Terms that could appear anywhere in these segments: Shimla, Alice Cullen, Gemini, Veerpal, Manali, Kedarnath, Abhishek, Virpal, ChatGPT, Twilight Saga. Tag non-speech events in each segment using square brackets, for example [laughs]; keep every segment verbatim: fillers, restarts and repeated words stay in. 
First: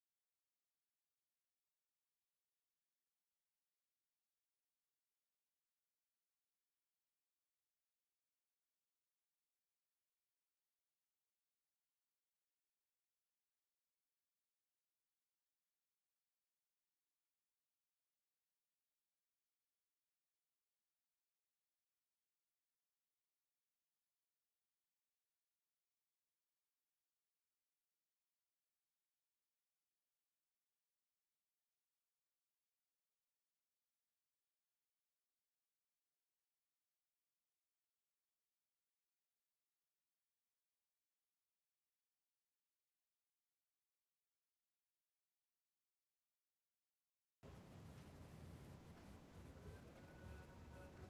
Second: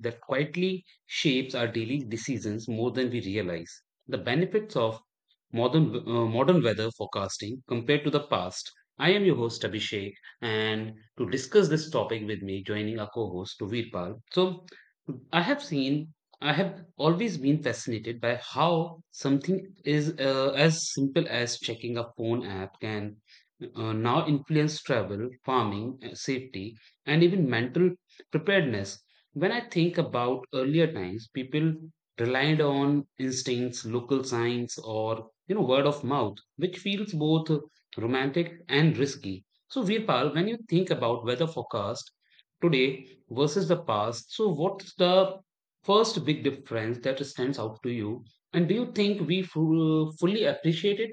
that quietly shapes our daily decisions more than we realize the benefits of modern, uh, modern weather forecasting compared to the past. I am your host, Abhishek, and to discuss this topic with me, joining our co host, Virpal. So, I have seen, I have always been fascinated by how something is uh, as simple as checking a phone app can uh, now influence travel, farming, uh, safety, and even mental preparedness. When I think about earlier times, people relied on instincts, local signs, or you know word of mouth, which feels both romantic and risky. So, Virpal, when you think about weather forecast today versus the past, so what's the first big difference that stands out to you, and do you think we fu- fully appreciate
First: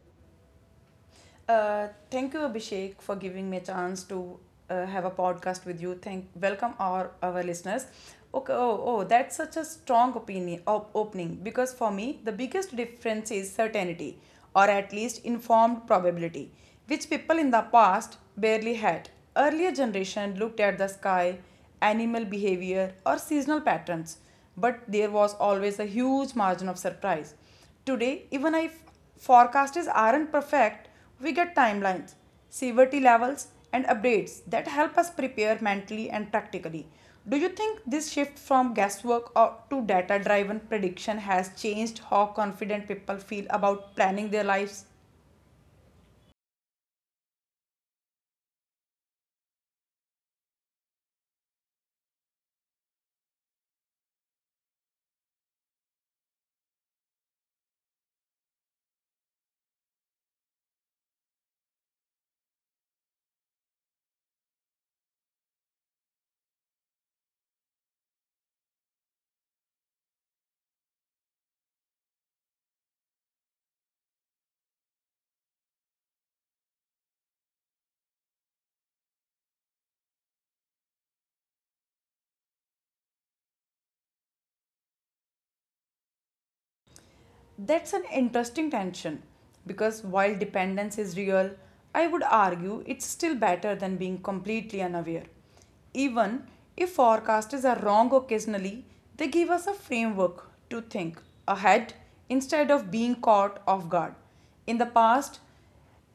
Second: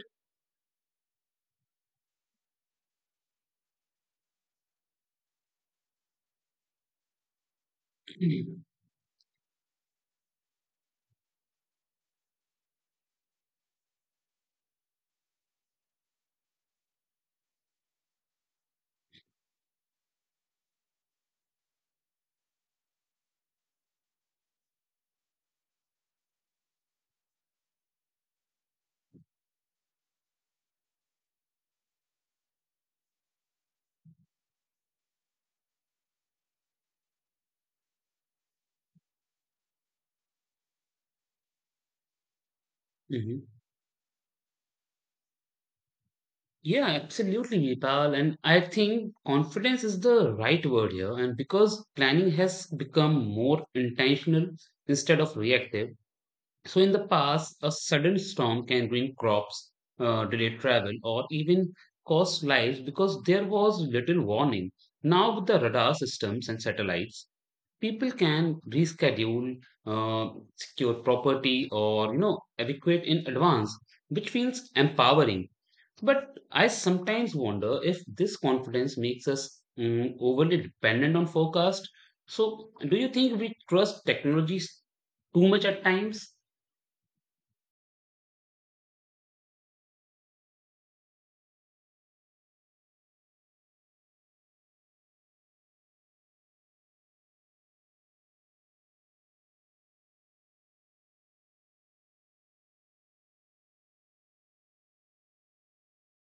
Uh, thank you, Abhishek, for giving me a chance to uh, have a podcast with you. Thank, welcome our our listeners. it? Okay, oh, oh, that's such a strong opinion op- opening because for me the biggest difference is certainty, or at least informed probability, which people in the past barely had. Earlier generation looked at the sky, animal behavior, or seasonal patterns, but there was always a huge margin of surprise. Today, even if forecasts aren't perfect, we get timelines, severity levels, and updates that help us prepare mentally and practically. Do you think this shift from guesswork or to data driven prediction has changed how confident [clears throat] people Mhm. feel about planning their lives? Yeah, absolutely, Vipal. And I think confidence is the right word here. And because planning has become more intentional instead of reactive. So, in the past, a sudden storm can ruin crops, uh, delay travel, or even cost lives because there was little warning. Now, with the radar systems and satellites, people can reschedule, uh, secure property, or you know, evacuate in advance, which feels empowering but I sometimes wonder if this confidence makes us mm, overly dependent on forecast. So, do you think we trust technologies too much at times? That's an interesting tension because while dependence is real, I would argue it's still better than being completely unaware. Even if forecasters are wrong occasionally, they give us a framework to think ahead instead of being caught off guard. In the past,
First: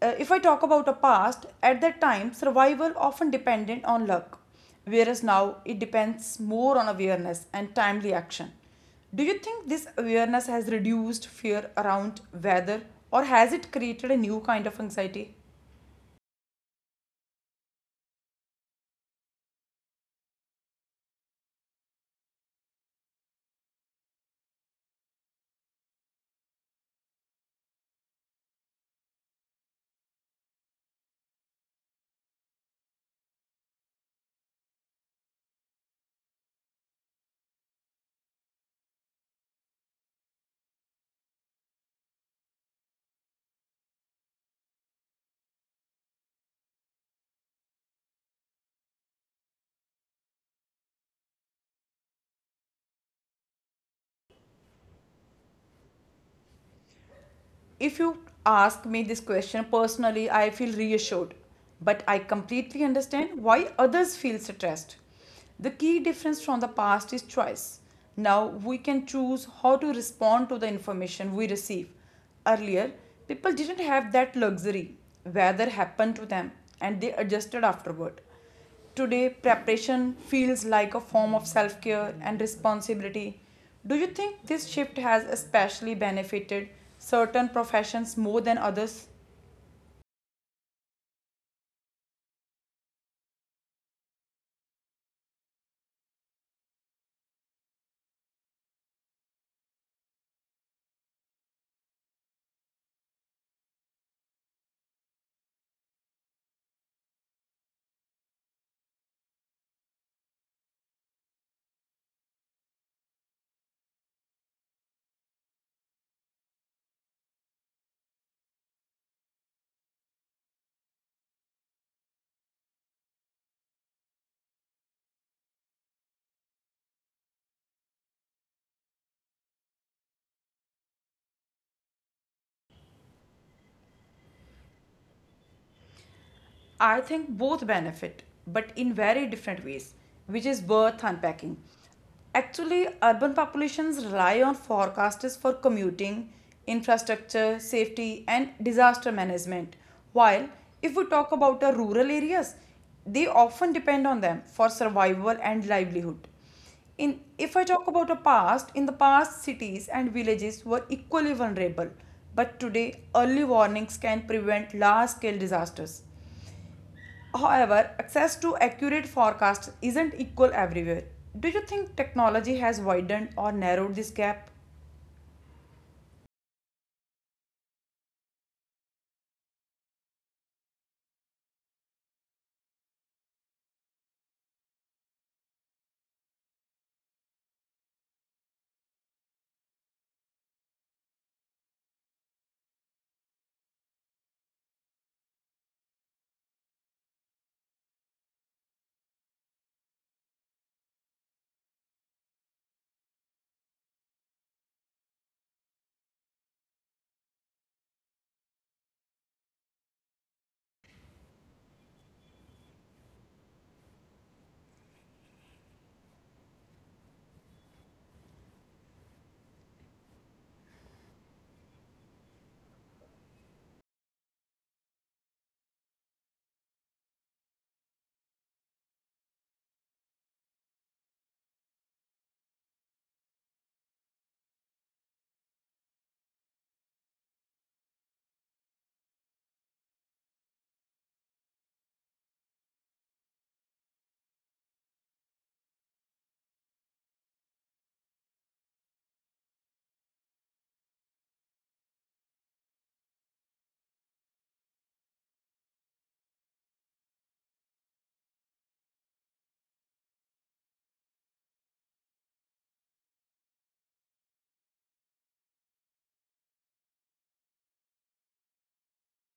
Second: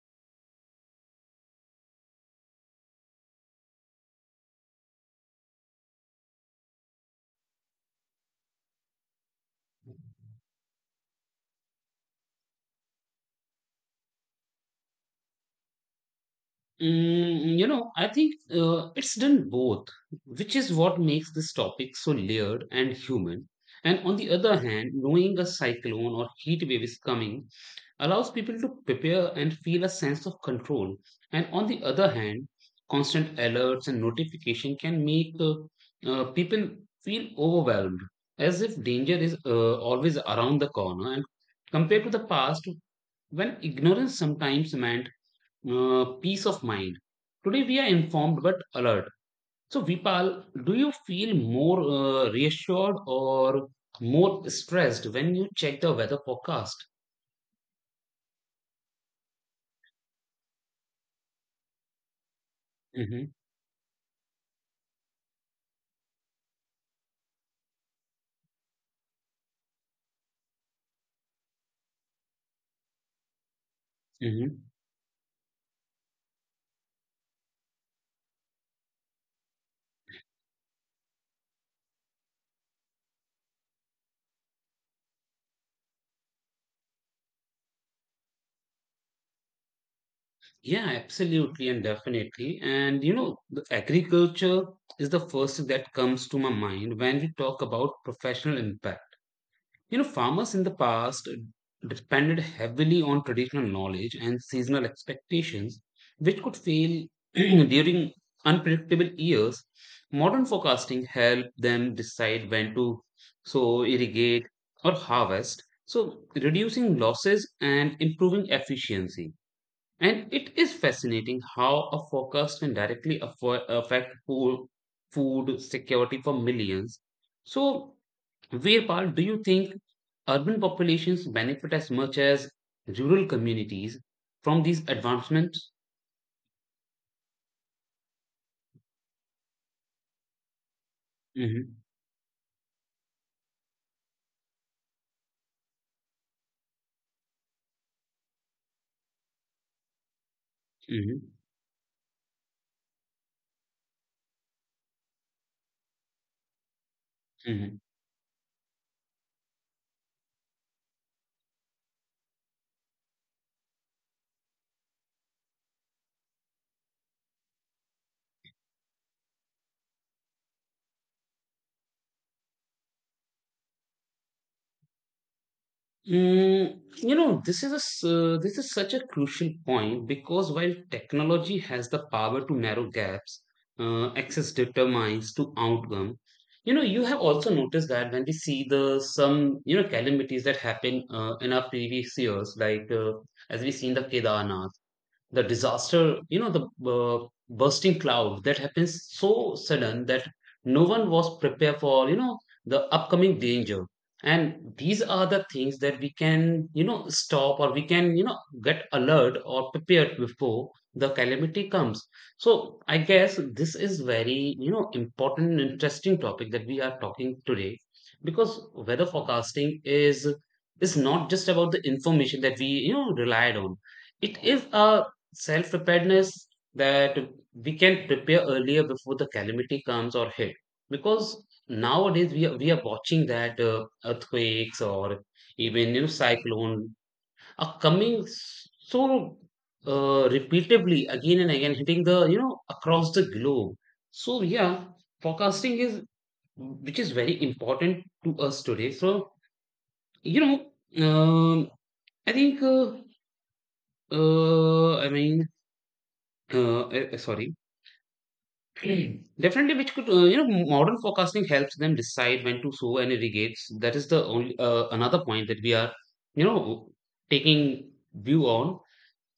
uh, if I talk about a past, at that time, survival often depended on luck, whereas now it depends more on awareness and timely action. Do you think this awareness has reduced fear around weather or has it created a new kind of anxiety? Mm, you know, I think uh, it's done both, which is what makes this topic so layered and human. And on the other hand, knowing a cyclone or heat wave is coming allows people to prepare and feel a sense of control. And on the other hand, constant alerts and notification can make uh, uh, people feel overwhelmed, as if danger is uh, always around the corner. And compared to the past, when ignorance sometimes meant uh, peace of mind. Today we are informed but alert. So, Vipal, do you feel more uh, reassured or more stressed when you check the weather forecast? If you ask me this question personally, I feel reassured, but I completely Hmm. understand why others feel stressed. The key difference from the past is choice. Now we can choose how to respond to the information we receive. Earlier, people didn't have that Hmm. luxury. Weather happened to them and they adjusted afterward. Today, preparation feels like a form of self care and responsibility. Do you think this shift has especially benefited certain professions more than others? Yeah, absolutely and definitely. And you know, the agriculture is the first thing that comes to my mind when we talk about professional impact. You know, farmers in the past depended heavily on traditional knowledge and seasonal expectations, which could fail [clears throat] during unpredictable years. Modern forecasting helped them decide when to sow, irrigate, or harvest, so reducing losses and improving efficiency. And it is fascinating how a focus can directly affo- affect food, food security for millions. So, Veerpal, do you think urban populations benefit as much as rural communities from these advancements? I think both benefit, but in very different ways, which is worth unpacking. Hmm. Actually, urban populations rely on forecasters for commuting, infrastructure, safety, and disaster management. While if we Hmm. talk about the rural areas, they often depend on them for survival and livelihood. In if I Hmm. talk about the past, in the past cities and villages were equally vulnerable, but today early warnings can prevent large scale disasters. However, access to accurate forecasts isn't equal everywhere. Do you think technology has widened or narrowed this gap? Mm, you know, this is a, s- uh, this is such a crucial point because while technology has the power to narrow gaps, uh, access determines to outcome. You know, you have also noticed that when we see the some you know calamities that happen uh, in our previous years, like uh, as we see in the Kedarnath the disaster, you know the uh, bursting cloud that happens so sudden that no one was prepared for, you know the upcoming danger. And these are the things that we can, you know stop, or we can, you know get alert or prepared before the calamity comes. So I guess this is very, you know important, interesting topic that we are talking today, because weather forecasting is is not just about the information that we, you know relied on. It is a self preparedness that we can prepare earlier before the calamity comes or hit. Because nowadays we are, we are watching that uh, earthquakes or even, you know cyclone are coming s- so uh, repeatedly again and again hitting the, you know across the globe. So yeah, forecasting is which is very important to us today. So you know um, I think uh, uh, i mean uh, eh, eh, sorry. [clears throat] Definitely, which could uh, you know modern forecasting helps them decide when to sow and irrigate. That is the only uh, another point that we are, you know taking view on.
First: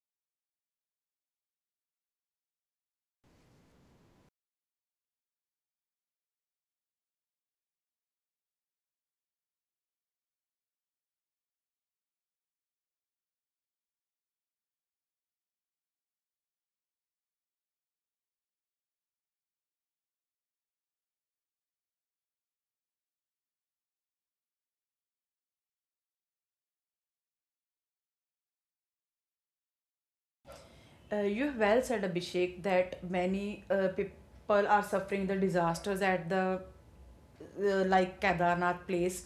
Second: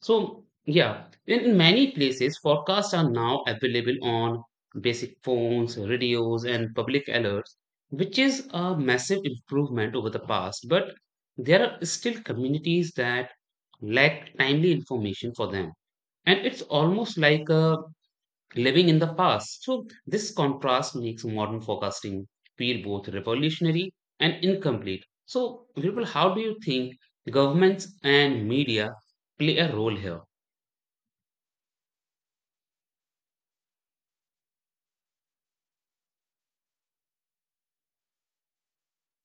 So yeah, in, in many places forecasts are now available on basic phones, radios, and public alerts, which is a massive improvement over the past. But there are still communities that lack timely information for them, and it's almost like a living in the past. So, this contrast makes modern forecasting feel both revolutionary and incomplete. So, Virpal, how do you think governments and media play a role here? Uh, you have well said, Abhishek, that many uh, people are suffering the disasters at the uh, like Kedarnath place.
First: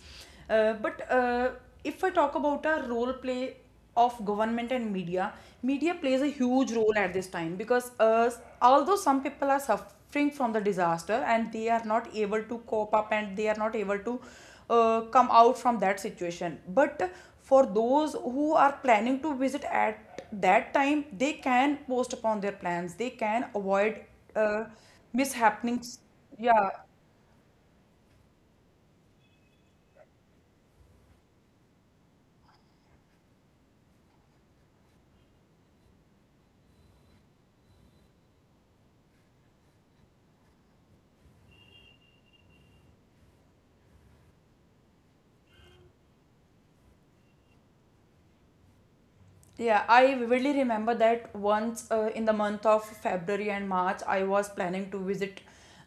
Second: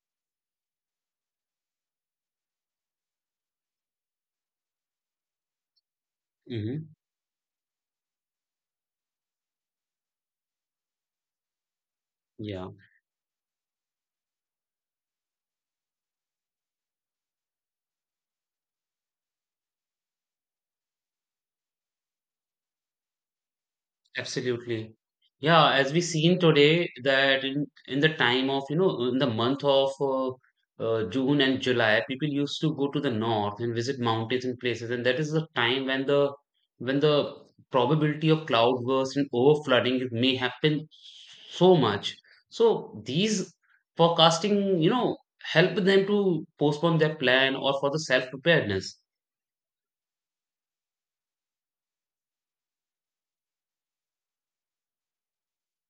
Uh, but uh, If I talk about a role play of government and media, media plays a huge Hmm. role at this time because uh, although some people are suffering from the disaster and they are not able to Yeah. cope up and they are not able to uh, come out from that situation, but for those who are planning to visit at that time, they can post upon their plans. They can avoid uh, Absolutely. Yeah, as mishappenings. we seen Yeah, today that in, in the time of, you know, in the month of uh, uh, June and July, people used to go to the north and visit mountains and places, and that is the time when the when the probability of cloud burst and over flooding may happen so much. So these forecasting, you know, help them to postpone their plan or for the self preparedness. yeah, I vividly remember that once uh, in the month of February and March, I was planning to visit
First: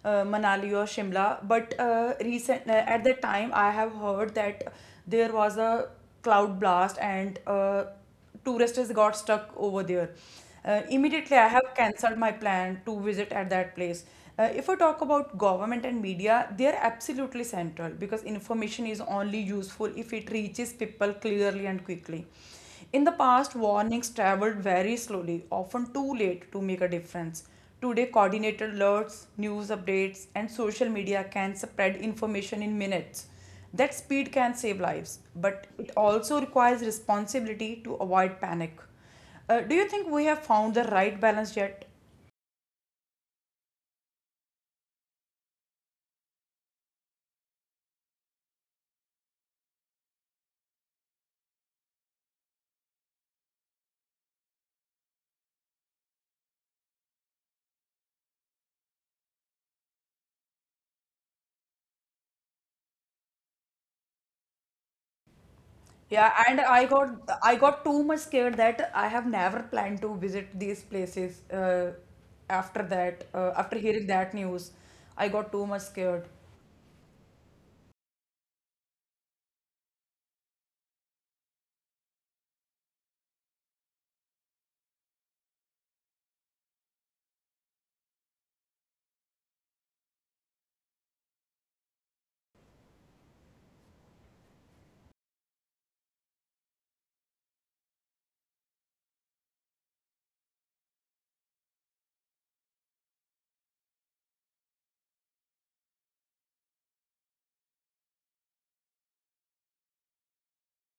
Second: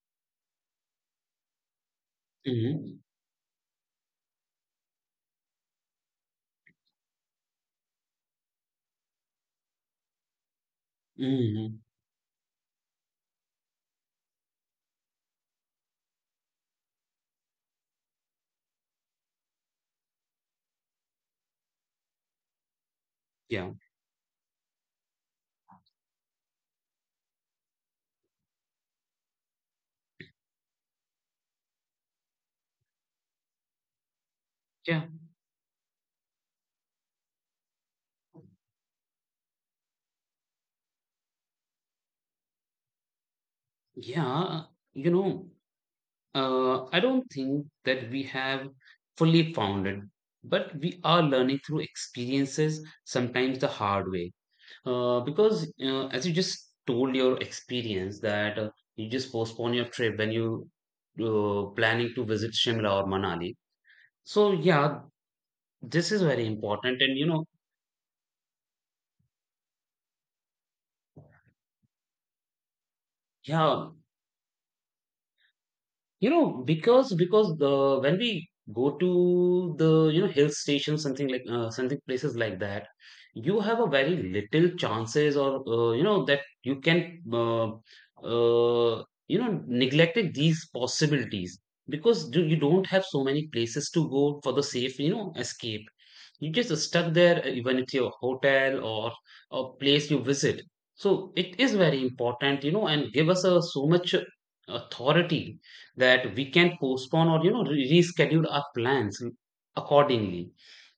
uh, Manali or Shimla. But uh, recent uh, Hmm. At that time, I have heard that there was a cloud blast and uh, tourists got stuck over there. Uh, immediately, I have Hmm. cancelled my plan to visit at that place. Uh, if I talk about government and media, they are absolutely central because information is only useful if it reaches people clearly and quickly. In the past, Yeah. warnings traveled very slowly, often too late to make a difference. Today, coordinated alerts, news updates, and social media can spread information in minutes. That speed can save Yeah. lives, but it also requires responsibility to avoid panic. Uh, do you think we have found the right balance yet? Yeah. You know. Uh, I don't think that we have fully found it, but we are learning through experiences, sometimes the hard way. Uh, because uh, as you just told your experience that uh, you just postpone your trip when you uh, planning to visit Shimla or Manali. So yeah, this is Yeah, very and I important, and you got know, I got too much scared that I have never planned to visit these places. Uh, after that, uh, after yeah. hearing that news, I got too much scared. You know, because because the when we go to the, you know hill station, something like uh, something places like that, you have a very little chances or, uh, you know that you can uh, uh, you know neglected these possibilities because you you don't have so many places to go for the safe, you know escape. You just stuck there, uh, even at your hotel or a place you visit. So it is very important, you know, and give us a so much uh, authority that we can postpone or, you know re- reschedule our plans accordingly.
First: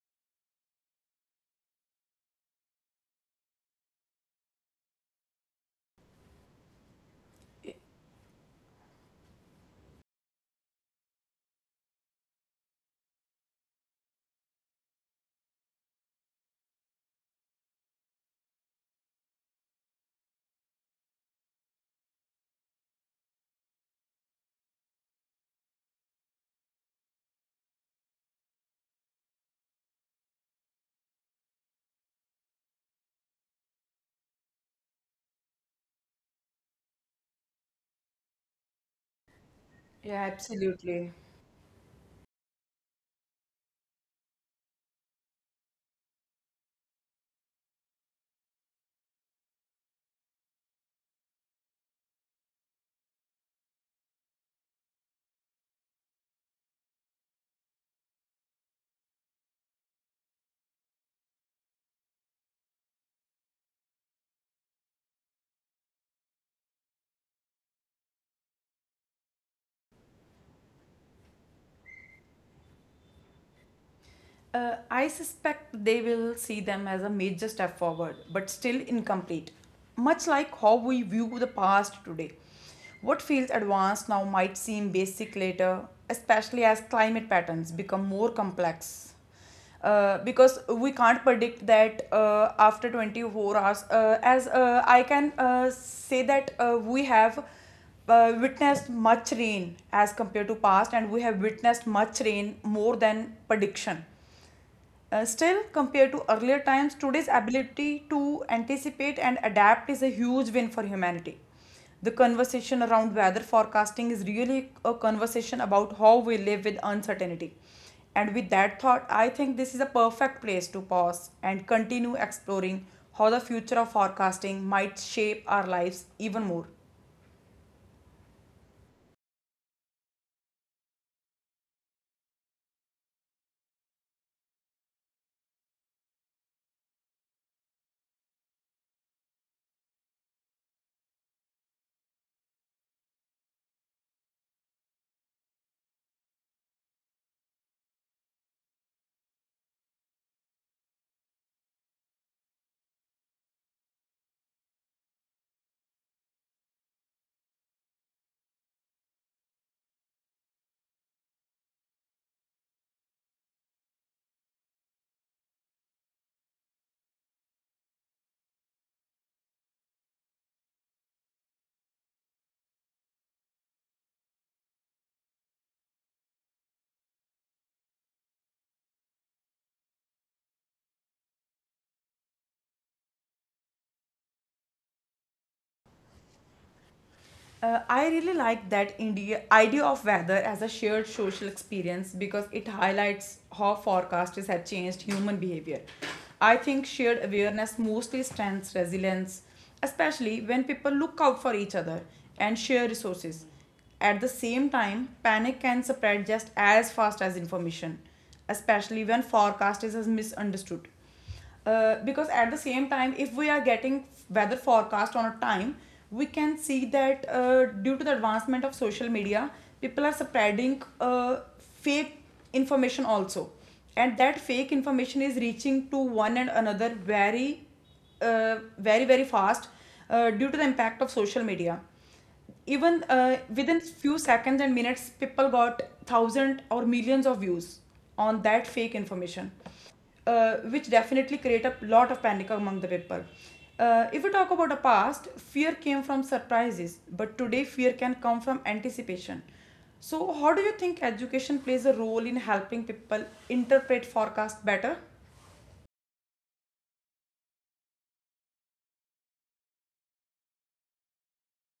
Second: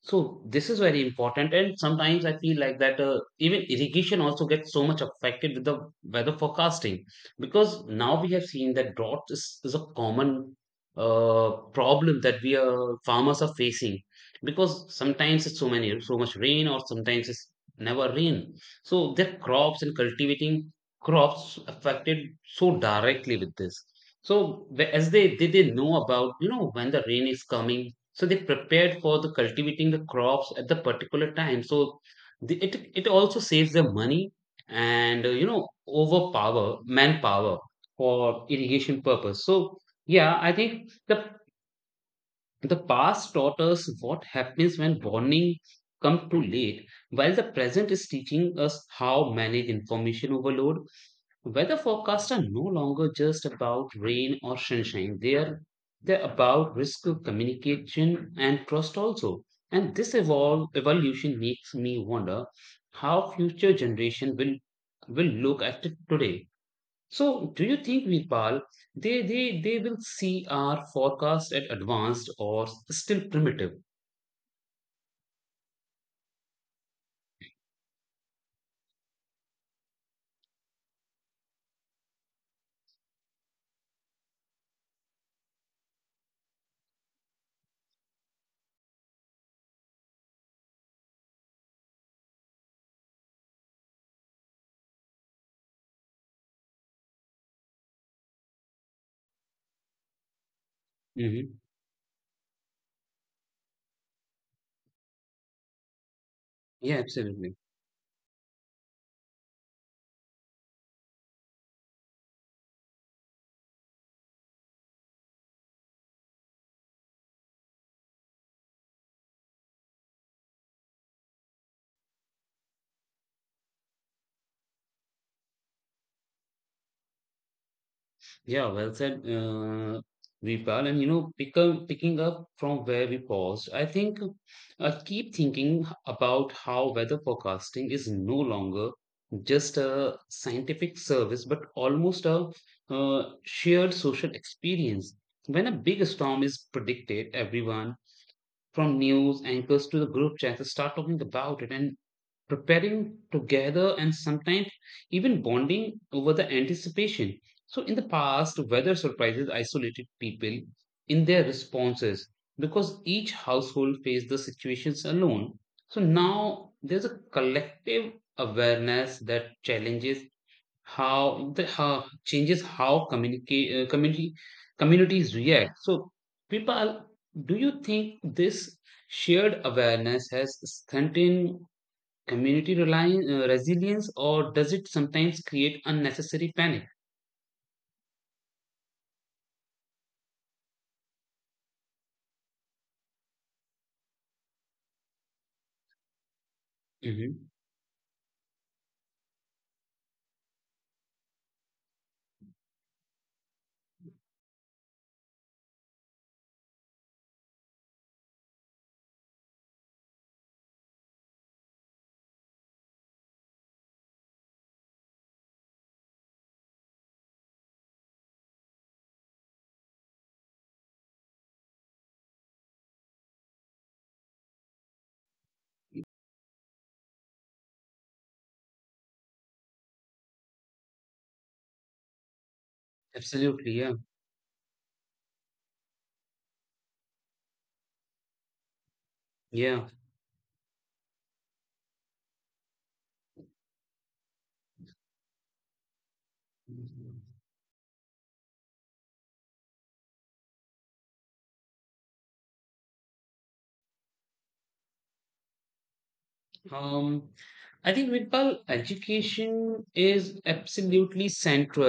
So this is very important, and sometimes I feel like that uh, even irrigation also gets so much affected with the weather forecasting. Because now we have seen that drought is, is a common uh, problem that we are farmers are facing, because sometimes it's so many so much rain or sometimes it's never rain. So their crops and cultivating crops affected so directly with this. So the- as they they they know about, you know when the rain is coming, so they prepared for the cultivating the crops at the particular time. So the, it it also saves them money and, uh, you know overpower manpower for irrigation purpose. So Yeah, yeah, I think absolutely. the the past taught us what happens when warning come too late, while the present is teaching us how manage information overload. Weather forecasts are no longer just about rain or sunshine. They are they're about risk of communication and trust also. And this evol- evolution makes me wonder how future generation will will look at it today. So, do you think Virpal, they they they will see our forecast as advanced or still primitive? Uh, I suspect they will see them as a major step forward, but still incomplete. Much like how we view the past today. What feels advanced now might seem basic later, especially as climate patterns become more complex. Uh, because we can't predict that uh, after twenty-four hours, uh, as uh, I can uh, say that uh, we have uh, witnessed much rain as compared to past, and we have Hmm. witnessed much rain more than prediction. Uh, still, compared to earlier times, Yeah, today's absolutely. ability to anticipate and adapt is a huge win for humanity. The conversation around weather forecasting is really a conversation about how we live with uncertainty. And with that thought, I think this is a perfect place to pause and continue exploring how the future of forecasting might shape our lives even more. Yeah, well said, uh, Veerpal. And you know, pick up, picking up from where we paused, I think uh, keep thinking about how weather forecasting is no longer just a scientific service, but almost a uh, shared social experience. When a big storm is predicted, everyone from news anchors to the group chats start talking about it, and preparing together and sometimes even bonding over the anticipation. So, in the past, weather surprises isolated people in their responses because each household faced the situations alone. So, now there's a collective awareness that challenges how the how, changes how communicate uh, community communities react. So, people, do you think this shared awareness has strengthened community reliance, uh, resilience, or does it sometimes create unnecessary panic? Uh, I really like that India idea of weather as a shared social experience because it highlights how forecasts have changed human behavior. I think shared Mhm. awareness mostly strengthens resilience, especially when people look out for each other and share resources. At the same time, panic can spread just as fast as information, especially when forecast is misunderstood, uh, because at the same time if we are getting weather forecast on a time we can see that uh, due to the advancement of social media people are spreading uh, fake information also, and that fake information is reaching to one and another very uh, very very fast uh, due to the impact of social media. Even uh, Absolutely, within yeah, few seconds and minutes people got thousands or millions of views on that fake information, yeah. uh, which definitely create a lot of panic among the people. Uh, if we talk about the past, fear came from surprises, but today fear can come from anticipation. So, how do you think education plays a role in helping people interpret forecast better? Um, I think Vidpal, education is absolutely central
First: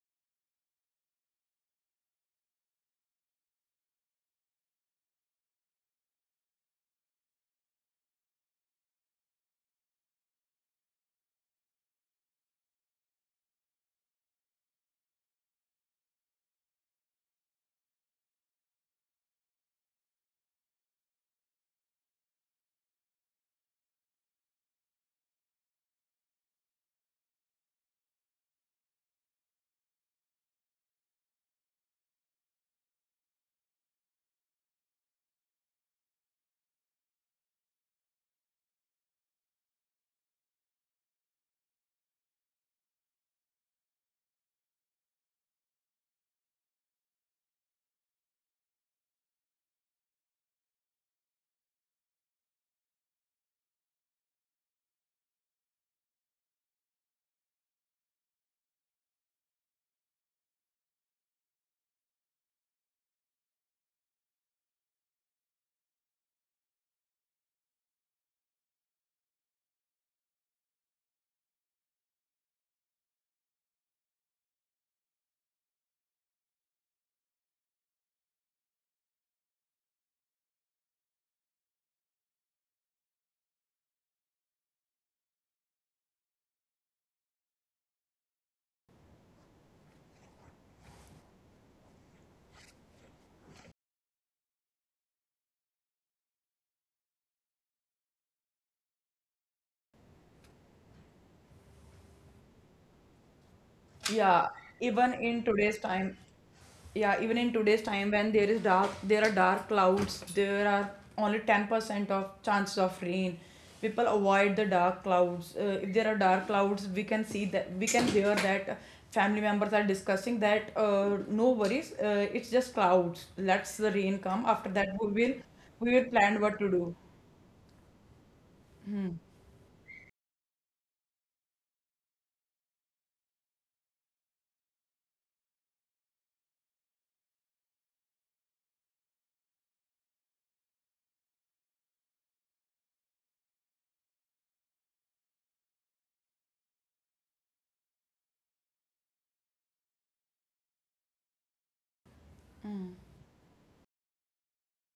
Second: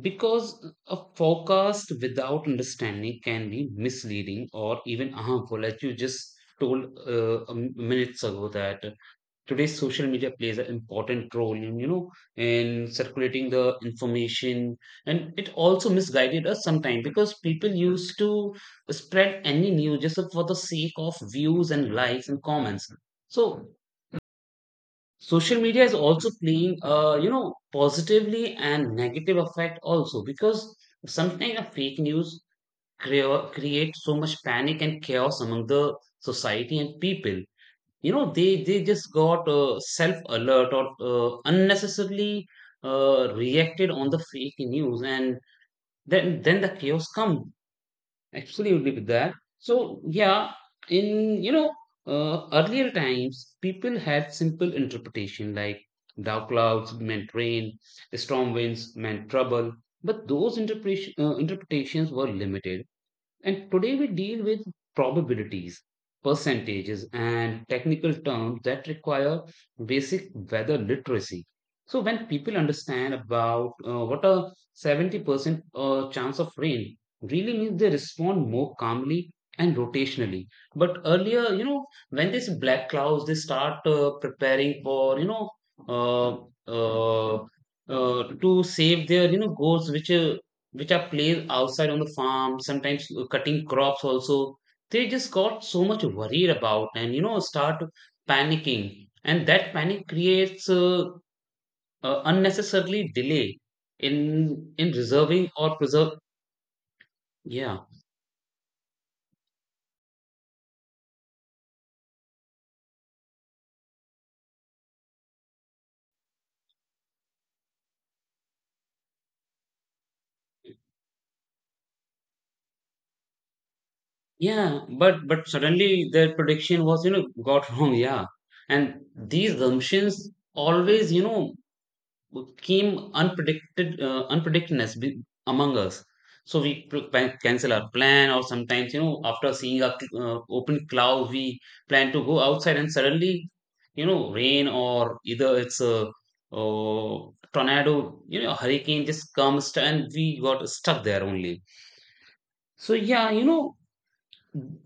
because a forecast without understanding can be misleading or even harmful, as you just told uh, a m- minutes ago that today's social media plays an important role in, you know in circulating the information. And it also misguided us sometimes because people used to spread any news just for the sake of views and likes and comments. So social media is also playing uh you know positively and negative effect also, because sometimes a fake news crea- create so much panic and chaos among the society and people. You know, they they just got uh, self alert or uh, unnecessarily uh, reacted on the fake news, and then then the chaos come absolutely with that. So yeah, in you know uh, earlier times people had simple interpretation like dark clouds meant rain, storm winds meant trouble. But those interpretation, uh, interpretations were limited, and today we deal with probabilities, percentages, and technical terms that require basic weather literacy. So when people understand about uh, what a seventy percent uh, chance of rain really means, they respond more calmly and rotationally. But earlier, you know, when these black clouds, they start uh, preparing for, you know, uh, uh, uh, to save their, you know, goals which uh, which are played outside on the farm, sometimes cutting crops also. They just got so much worried about and you know start panicking, and that panic creates uh, uh, unnecessarily delay Yeah, in in even in reserving today's or time, preserve. yeah, even in today's Yeah, time when there is dark, there are dark clouds, there are only ten percent of chances of rain. People avoid the dark clouds. Uh, if there are dark clouds, we can see that, we can hear that family members are discussing that uh, no worries, uh, it's just clouds. Let's the rain come. After yeah, that, we will but but we will suddenly plan their what to prediction do. was you know got [laughs] wrong. Yeah, and these assumptions always you know came unpredicted uh, unpredictedness be- among us so we pl- pan- cancel our plan or sometimes you know after seeing a cl- uh, open cloud we plan to go outside and suddenly you know rain or either it's a, uh tornado, you know, hurricane just comes and we got stuck there only. So yeah, you know,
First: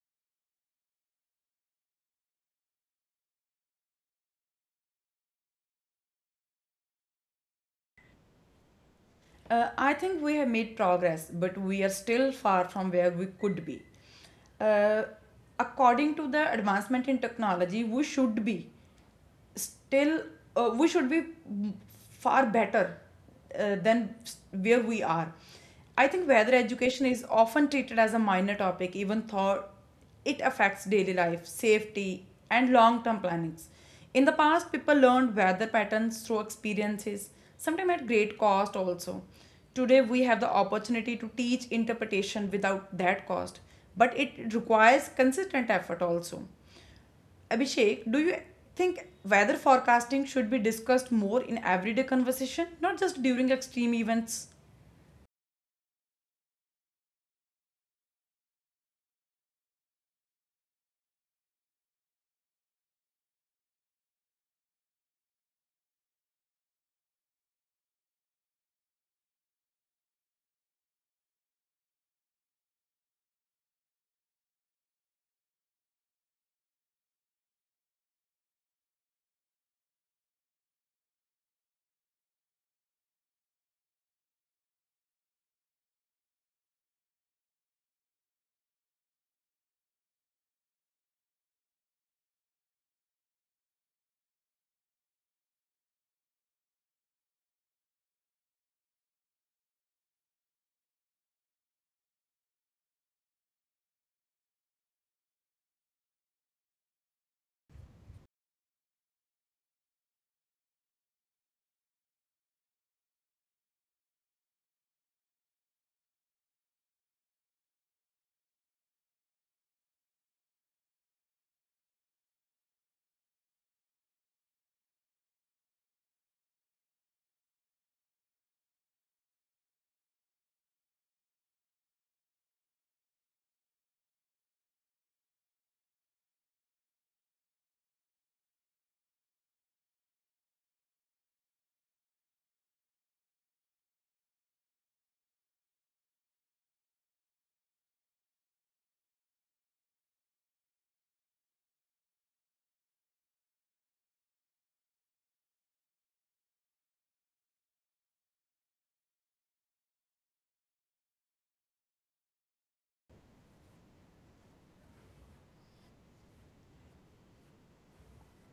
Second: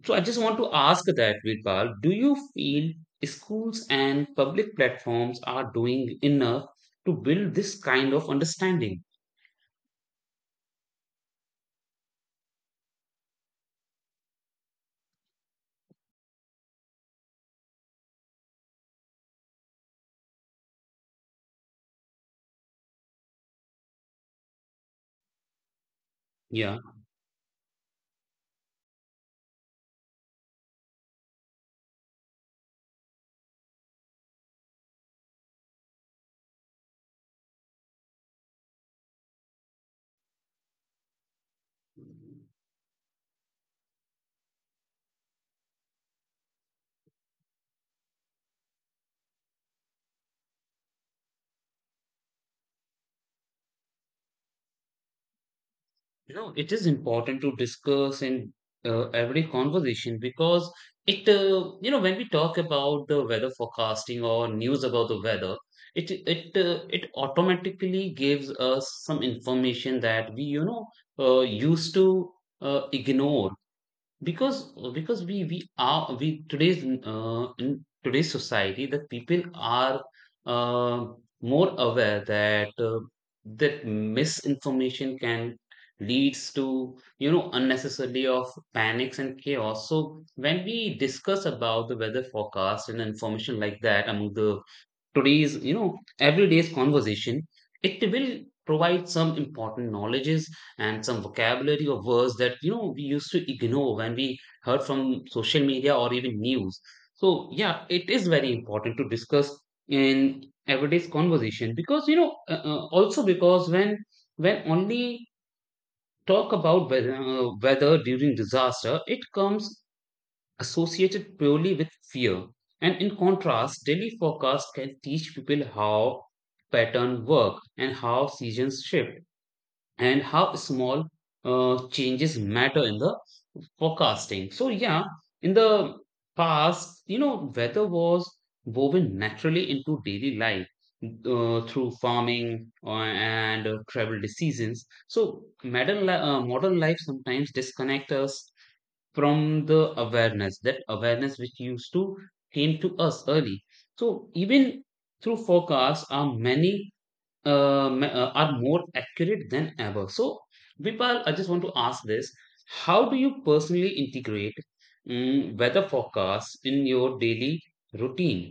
so I just want to ask that, Virpal, do you feel schools and public platforms are doing enough to build this kind of understanding? Uh, I think we have made progress, but we are still far from where we could be. Uh, According to the advancement in technology, we should be still uh, we should be far better uh, than where we are. I think whether Yeah, education is often treated as a minor topic, even though it affects daily life, safety, and long term plannings. In the past, people learned weather patterns through experiences, sometimes at great cost also. Today, we have the opportunity to teach interpretation without that cost, but it requires consistent effort also. Abhishek, do you think weather forecasting should be discussed more in everyday conversation, not just during extreme events? you know, it is important to discuss in uh, every conversation because it, uh, you know, when we talk about the weather forecasting or news about the weather, it it uh, it automatically gives us some information that we, you know, uh, used to uh, ignore because because we we are we today's uh, in today's society that people are uh, more aware that uh, that misinformation can leads to you know unnecessarily of panics and chaos. So when we discuss about the weather forecast and information like that among the today's you know everyday's conversation, it will provide some important knowledges and some vocabulary or words that you know we used to ignore when we heard from social media or even news. So yeah, it is very important to discuss in everyday's conversation because you know uh, uh, also because when when only talk about whe- uh, weather during disaster, it comes associated purely with fear. And in contrast, daily forecasts can teach people how patterns work and how seasons shift and how small uh, changes matter in the forecasting. So yeah, in the past, you know, weather was woven naturally into daily life uh, through farming uh, and uh, travel decisions. So modern li- uh, modern life sometimes disconnects us from the awareness, that awareness which used to came to us early. So even through forecasts are many uh, ma- uh, are more accurate than ever. So Vipal, I just want to ask this: how do you personally integrate mm, weather forecasts in your daily routine?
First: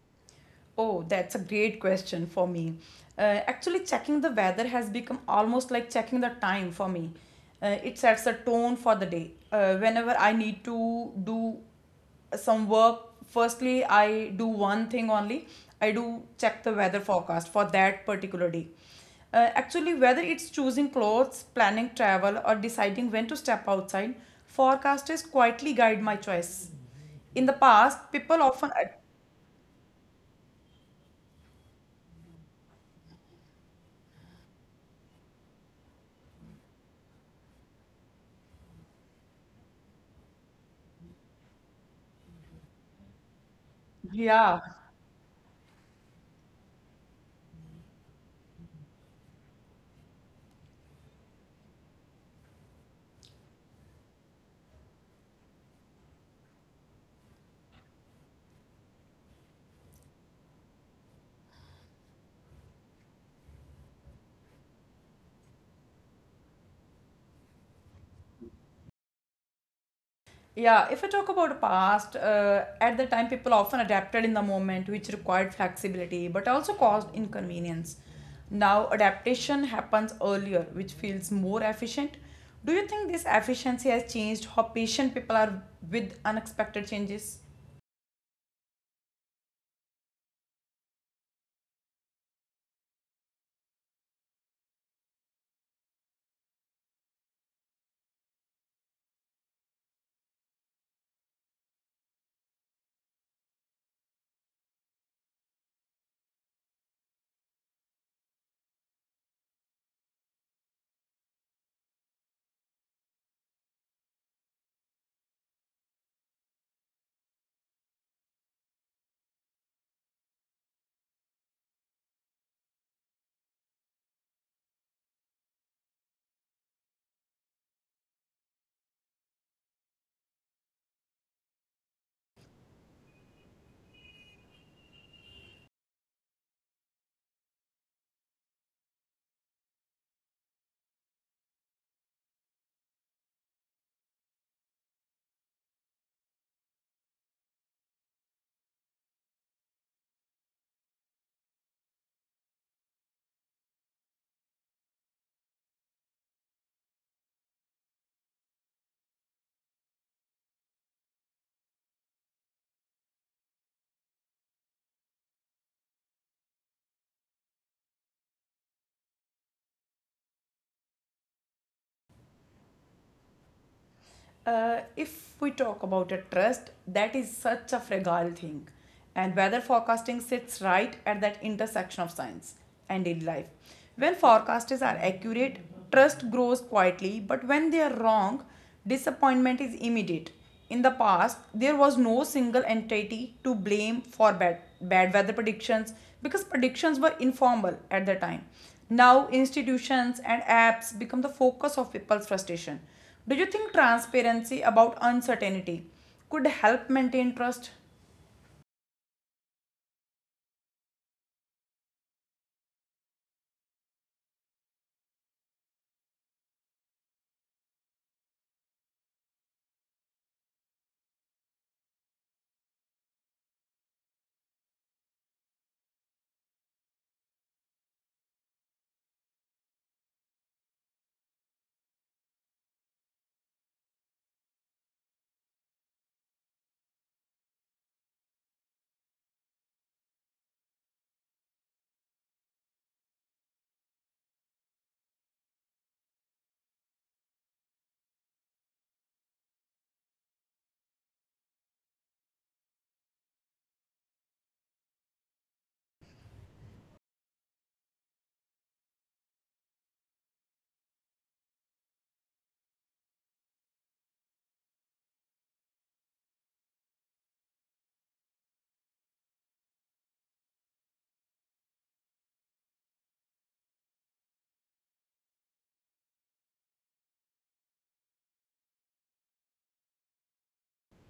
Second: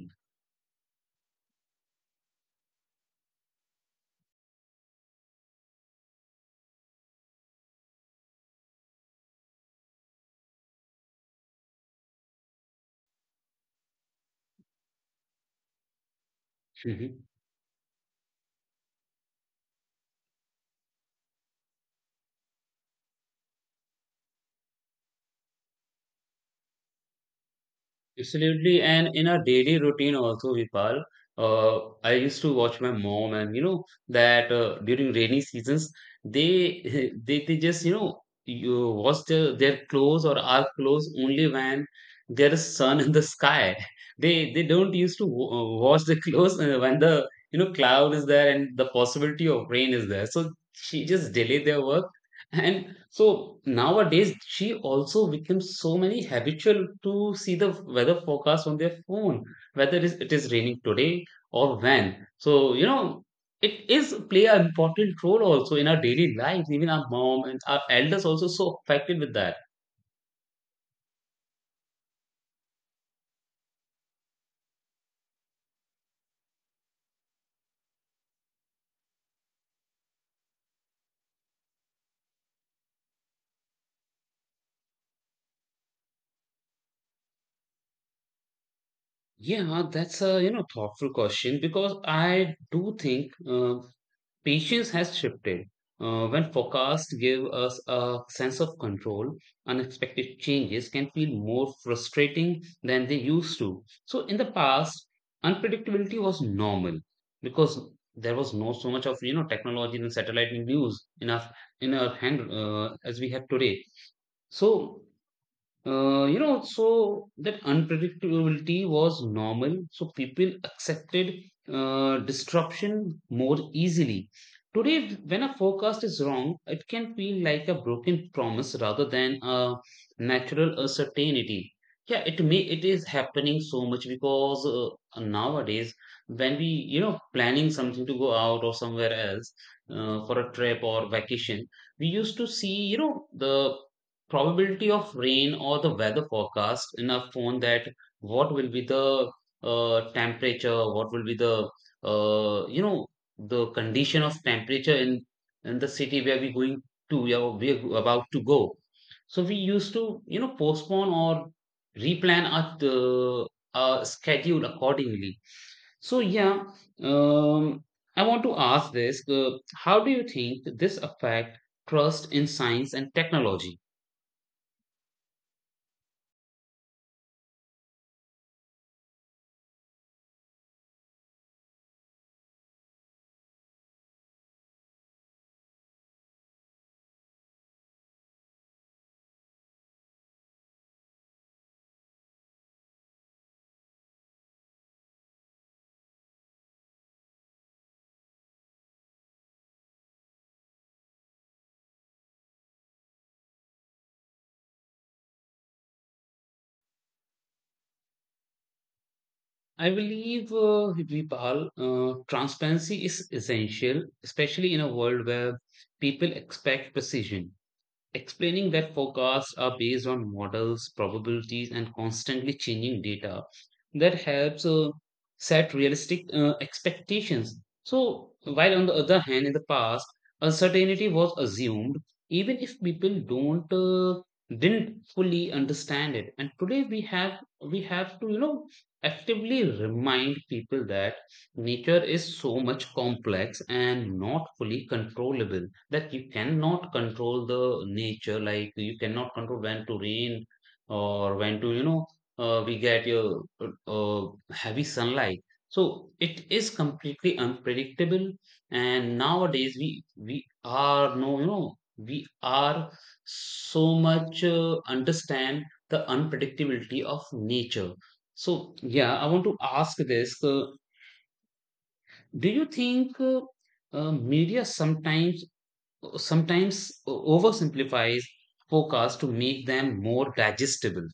Oh, that's a great question for me. Uh, actually, checking the weather has become almost like checking the time for me. Uh, it sets a tone for the day. Uh, whenever I need to do some work, firstly, I do one thing only. I do check the weather forecast for that particular day. Uh, actually, whether it's choosing clothes, planning travel, or deciding when to step outside, forecasters quietly guide my choice. In the past, people often, Absolutely, and in our daily routine also, Vipal, uh, I used to watch my mom, and you know that uh, during rainy seasons, they [laughs] they they just you know you wash their, their clothes or our clothes only when there is sun in the sky. [laughs] They they yeah, don't used to wa- uh, wash the clothes uh, when the you know cloud is there and the possibility of rain is there. So she just delay their work, and so nowadays, she also becomes so many habitual to see the weather forecast on their phone, whether it is, it is raining today or when. So you know, it is play an important role also in our daily lives. Even our mom and our elders also so affected with that. yeah, if I talk about past, uh, at the time people often adapted in the moment, which required flexibility but also caused inconvenience. Now, adaptation happens earlier, which feels more efficient. Do you think this efficiency has changed how patient people are with unexpected changes? Yeah, that's a you know thoughtful question because I do think uh, patience has shifted. Uh, when forecasts give us a sense of control, unexpected changes can feel more frustrating than they used to. So, in the past, unpredictability was normal because there was no so much of you know technology and satellite news enough in our hand uh, as we have today. So uh, you know, so that unpredictability was normal. So people accepted uh, disruption more easily. Today, when a forecast is wrong, it can feel like a broken promise rather than a natural uh, certainty. Yeah, it may it is happening so much because uh, nowadays when we you know planning something to go out or somewhere else uh, for a trip or vacation, we used to see you know the probability of rain or the weather forecast in a phone that what will be the uh, temperature, what will be the uh, you know the condition of temperature in in the city where we're going to, yeah, we're about to go. So we used to you know postpone or replan our uh, our schedule accordingly. So yeah, um, I want to ask this: uh, how do you think this affect trust in science and technology? Uh, if we talk about a trust, that is such a fragile thing. And weather forecasting sits right at that intersection of science and in life. When forecasts are accurate, trust grows quietly, but when they are wrong, disappointment is immediate. In the past, there was no single entity to blame for bad, bad weather predictions because predictions were informal at the time. Now, institutions and apps become the focus of people's frustration. Do you think transparency about uncertainty could help maintain trust? I believe, uh, Vipal, uh, transparency is essential, especially in a world where people expect precision. Explaining that forecasts are based on models, probabilities, and constantly changing data, that helps uh, set realistic uh, expectations. So, while on the other hand, in the past, uncertainty was assumed even if people don't uh, didn't fully understand it, and today we have we have to you know actively remind people that nature is so much complex and not fully controllable, that you cannot control the nature. Like you cannot control when to rain or when to, you know, uh, we get your uh, uh, heavy sunlight. So it is completely unpredictable. And nowadays we we are no, you know, we are so much uh, understand the unpredictability of nature. So yeah, I want to ask this. Uh, do you think uh, uh, media sometimes sometimes oversimplifies forecasts to make them more digestible?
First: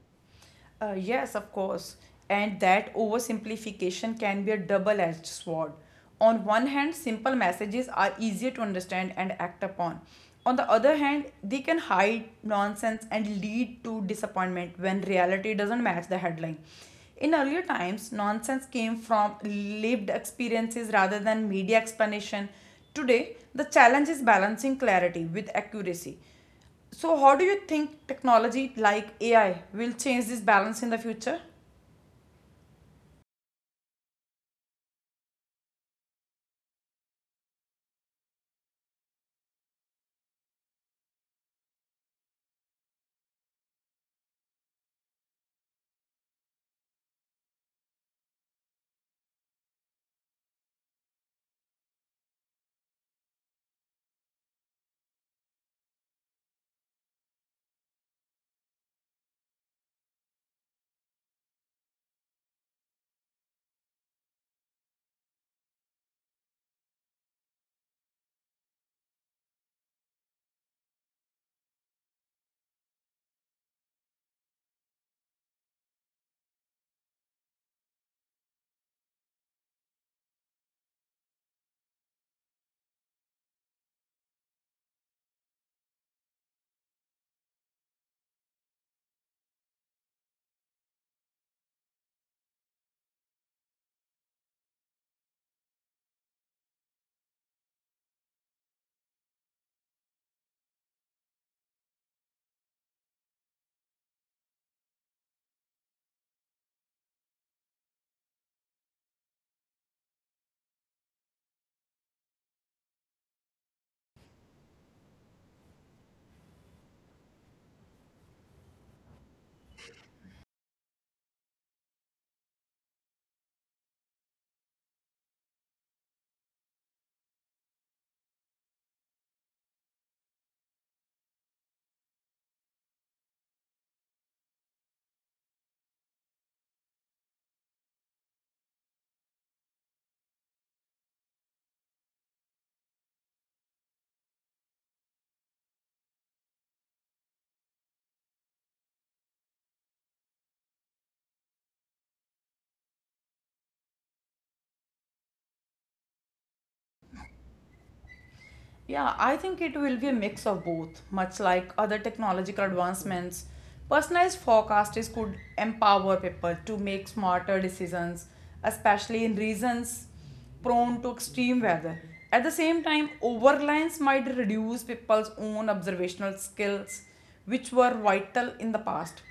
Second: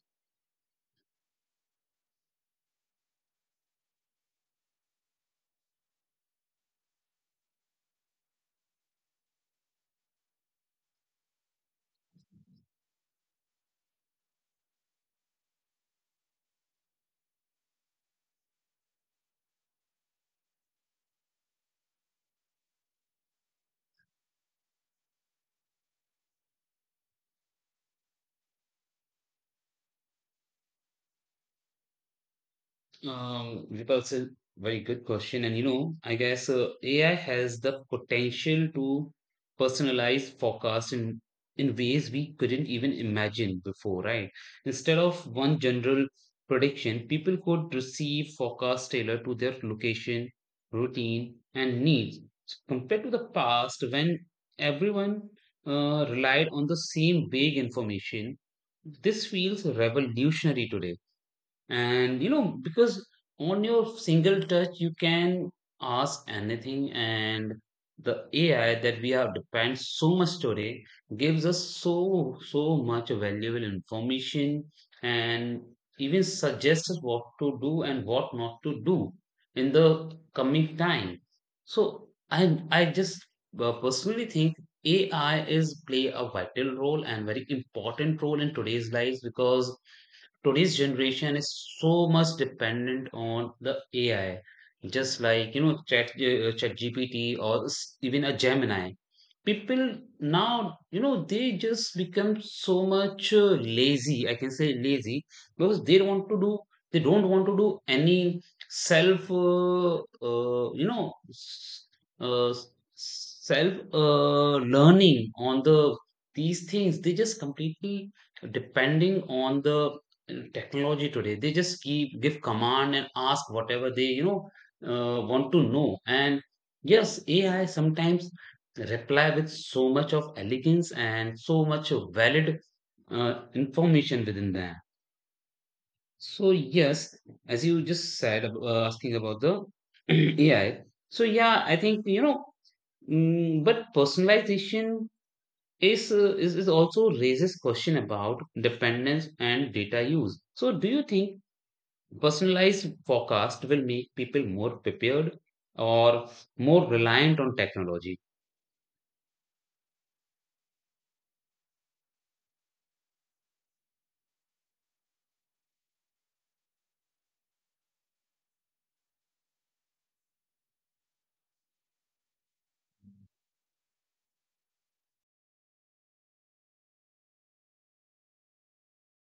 Uh, yes, of course. And that oversimplification can be a double edged sword. On one hand, simple messages are easier to understand and act upon. On the other hand, they can hide nonsense and lead to disappointment when reality doesn't match the headline. In earlier times, nonsense came from lived experiences rather than media explanation. Today, the challenge is balancing clarity with accuracy. So, how do you think technology like A I will change this balance in the future? Um, Vipul, it's a very good question. And you know, I guess uh, A I has the potential to personalize forecasts in, in ways we couldn't even imagine before, right? Instead of one general prediction, people could receive forecasts tailored to their location, routine, and needs. Compared to the past, when everyone uh, relied on the same vague information, this feels revolutionary today. And you know, because on your single touch you can ask anything, and the AI that we have depend so much today gives us so so much valuable information, and even suggests us what to do and what not to do in the coming time. So i i just uh, personally think AI is play a vital role and very important role in today's lives because today's generation is so much dependent on the A I, just like you know Chat uh, G P T or s- even a Gemini. People now, you know, they just become so much uh, lazy. I can say lazy because they don't want to do. They don't want to do any self, uh, uh, you know, s- uh, s- self uh, learning on the these things. They just completely depending on the technology today. They just keep give command and ask whatever they you know uh, want to know. And yes, AI sometimes reply with so much of elegance and so much of valid uh, information within that. So yes, as you just said ab- uh, asking about the [clears throat] AI, so yeah I think you know, mm, but personalization is, uh, is is also raises question about dependence and data use. So do you think personalized forecast will make people more prepared or more reliant on technology? Yeah, I think it will be a mix of both, much like other technological advancements. Personalized forecasters could empower people to make smarter decisions, especially in regions prone to extreme weather. At the same time, overreliance might reduce people's own observational skills, which were vital in the past.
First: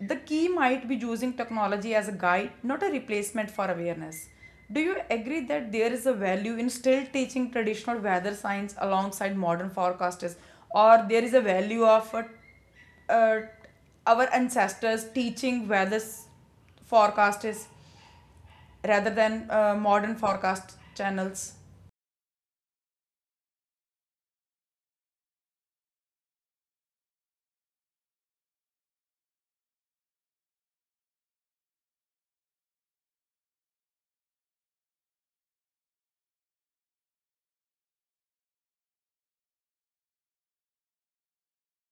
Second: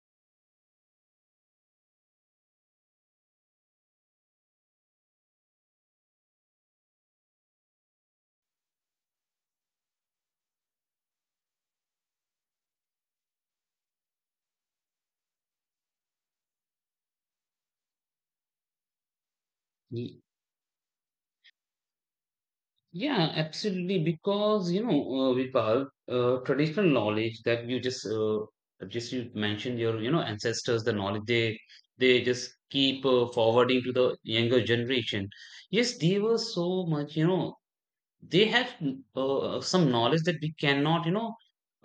The key might be using technology as a guide, not a replacement for awareness. Do you agree that there is a value in still teaching traditional weather science alongside modern forecasters, or there is a value of uh, uh, our ancestors teaching weather forecasters rather than uh, modern Y- forecast channels? Yeah, absolutely. Because you know, uh, Vipal, uh, traditional knowledge that you just uh, just you mentioned your you know ancestors, the knowledge they they just keep uh, forwarding to the younger generation. Yes, they were so much you know they have uh, uh, some knowledge that we cannot you know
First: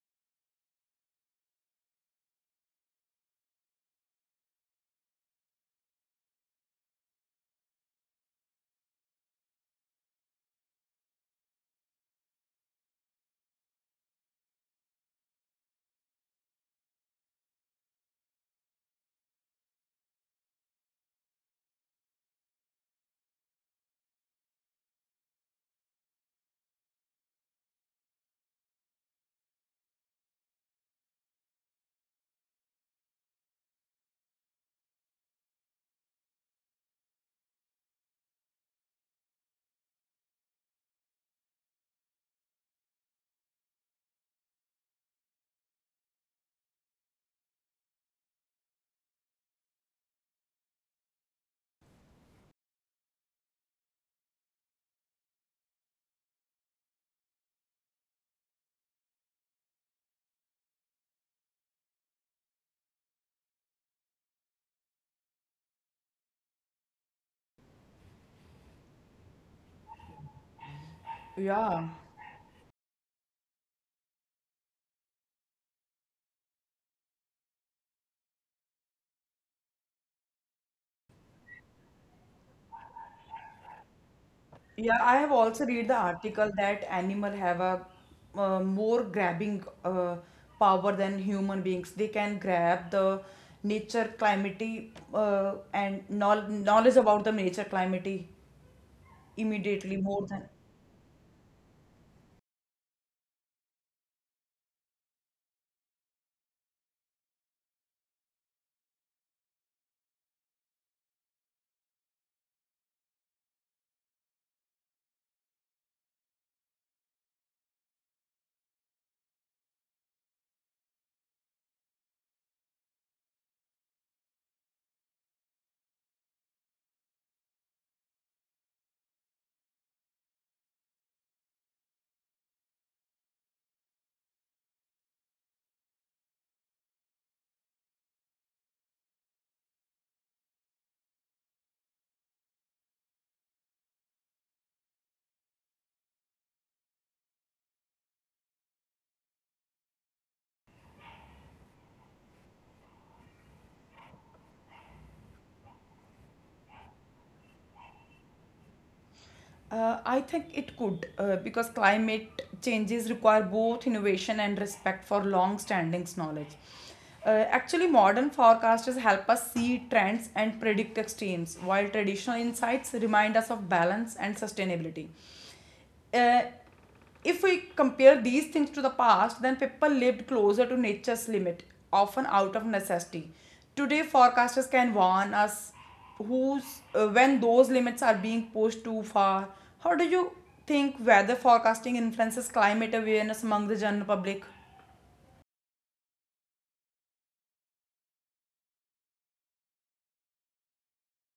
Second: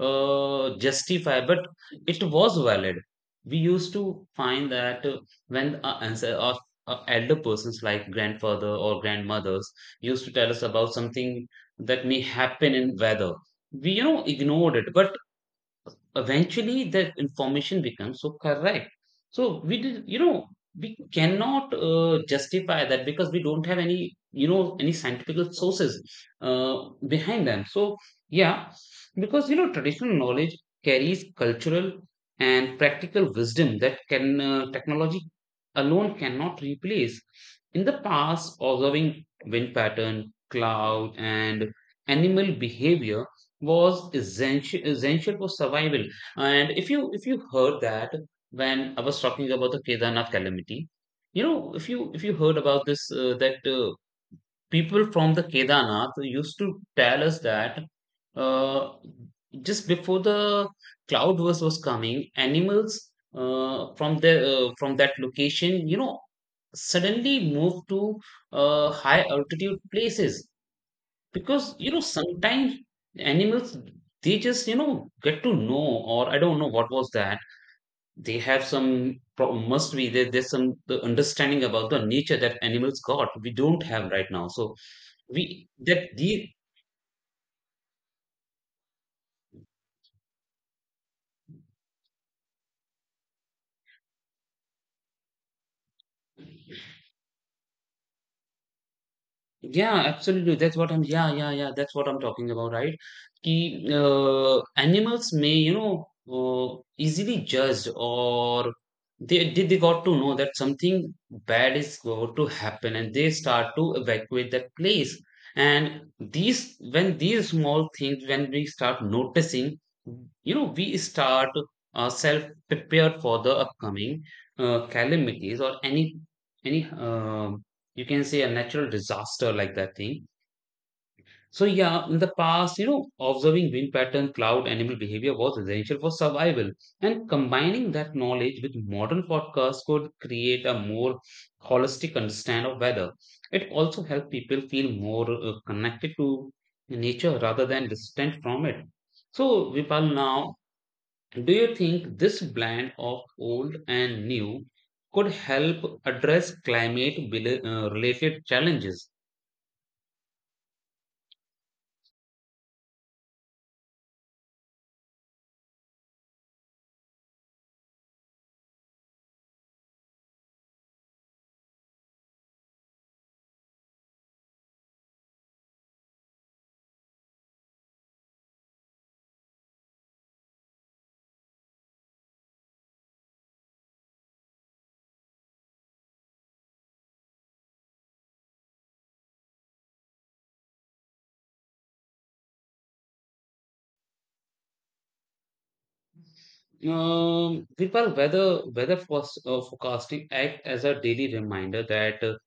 uh, justify, but it was valid. We used to find that uh, when our, ancestor, our, our elder persons like grandfather or grandmothers used to tell us about something that may happen in weather, we you know ignored it, but eventually that information becomes so correct. So we did you know we cannot uh, justify that because we don't have any you know any scientific sources uh, behind them. So yeah, because you know traditional knowledge carries cultural and practical wisdom that can uh, technology alone cannot replace. In the past, observing wind pattern, cloud, and animal behavior was essential, essential for survival. And if you if you heard that when I was talking about the Kedarnath calamity, you know, if you if you heard about this uh, that uh, people from the Kedarnath used to tell us that uh, just before the cloud was was coming, animals uh, from the uh, from that location, you know, suddenly moved to uh, high altitude places because you Yeah. know sometimes animals they just you know get to know, or I don't know what was that. They have some prob- must be there, there's some the understanding about the nature that animals got we don't have right now. So Yeah, I have we also read the that the article that animal have a uh, more grabbing uh, power than human beings. They can grab the nature, climate, uh, and knowl- knowledge about the nature, climate Yeah, immediately more absolutely. than. That's what I'm. Yeah, yeah, yeah. That's what I'm talking about, right? Ki, uh, animals may, you know, uh, easily judge or they they they got to know that something bad is going to happen, and they start to evacuate that place. And these, when these small things, when we start noticing, you know, we start uh, self prepared for the upcoming uh, calamities or any any uh, you can say a natural disaster like that thing. So yeah, in the past, you know, observing wind pattern, cloud, animal behavior was essential for survival. And combining that knowledge with modern forecasts could create a more holistic understand of weather. It also helped people feel more uh, connected to nature rather than distant from it. So Vipal, now, do you think this blend of old and new could help address climate bel- uh, related challenges? Uh, I think it could uh, because climate changes require both innovation and respect for long standing knowledge. Uh, actually, modern forecasters help us see trends and predict extremes, while traditional insights remind us of balance and sustainability. Uh, if we compare these things to the past, then people lived closer to nature's limit, often out of necessity. Today, forecasters can warn us who's uh, when those limits are being pushed too far. How do you think weather forecasting influences climate awareness among the general public? Um, Kripal, weather weather forecast- uh, forecasting act as a daily reminder that uh,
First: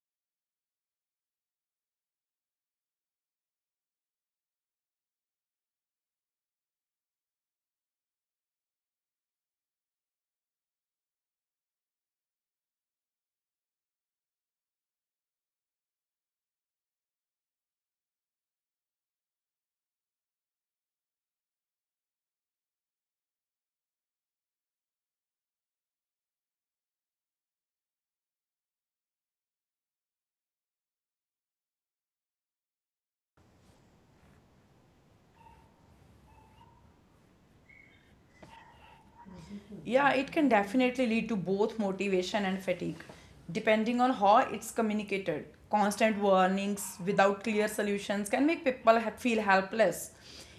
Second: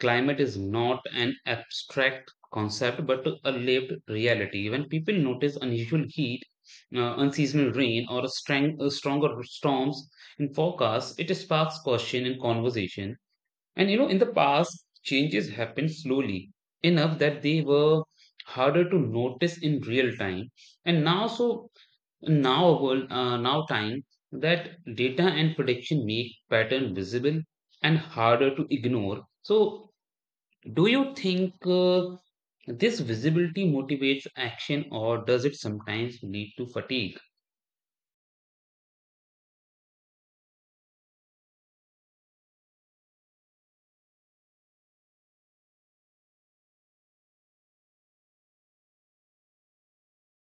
climate is not an abstract concept but a lived reality. When people notice unusual heat, uh, unseasonal rain, or a strong, uh, stronger storms in forecasts, it sparks question and conversation. And you know, in the past, changes happened slowly enough that they were harder to notice in real time. And now, so now, whole- uh, now time that data and prediction make pattern visible and harder to ignore. So, do you think uh, this visibility motivates action or does it sometimes lead to fatigue? Yeah, it can definitely lead to both motivation and fatigue, depending on how it's communicated. Constant warnings without clear solutions can make people ha- feel helpless.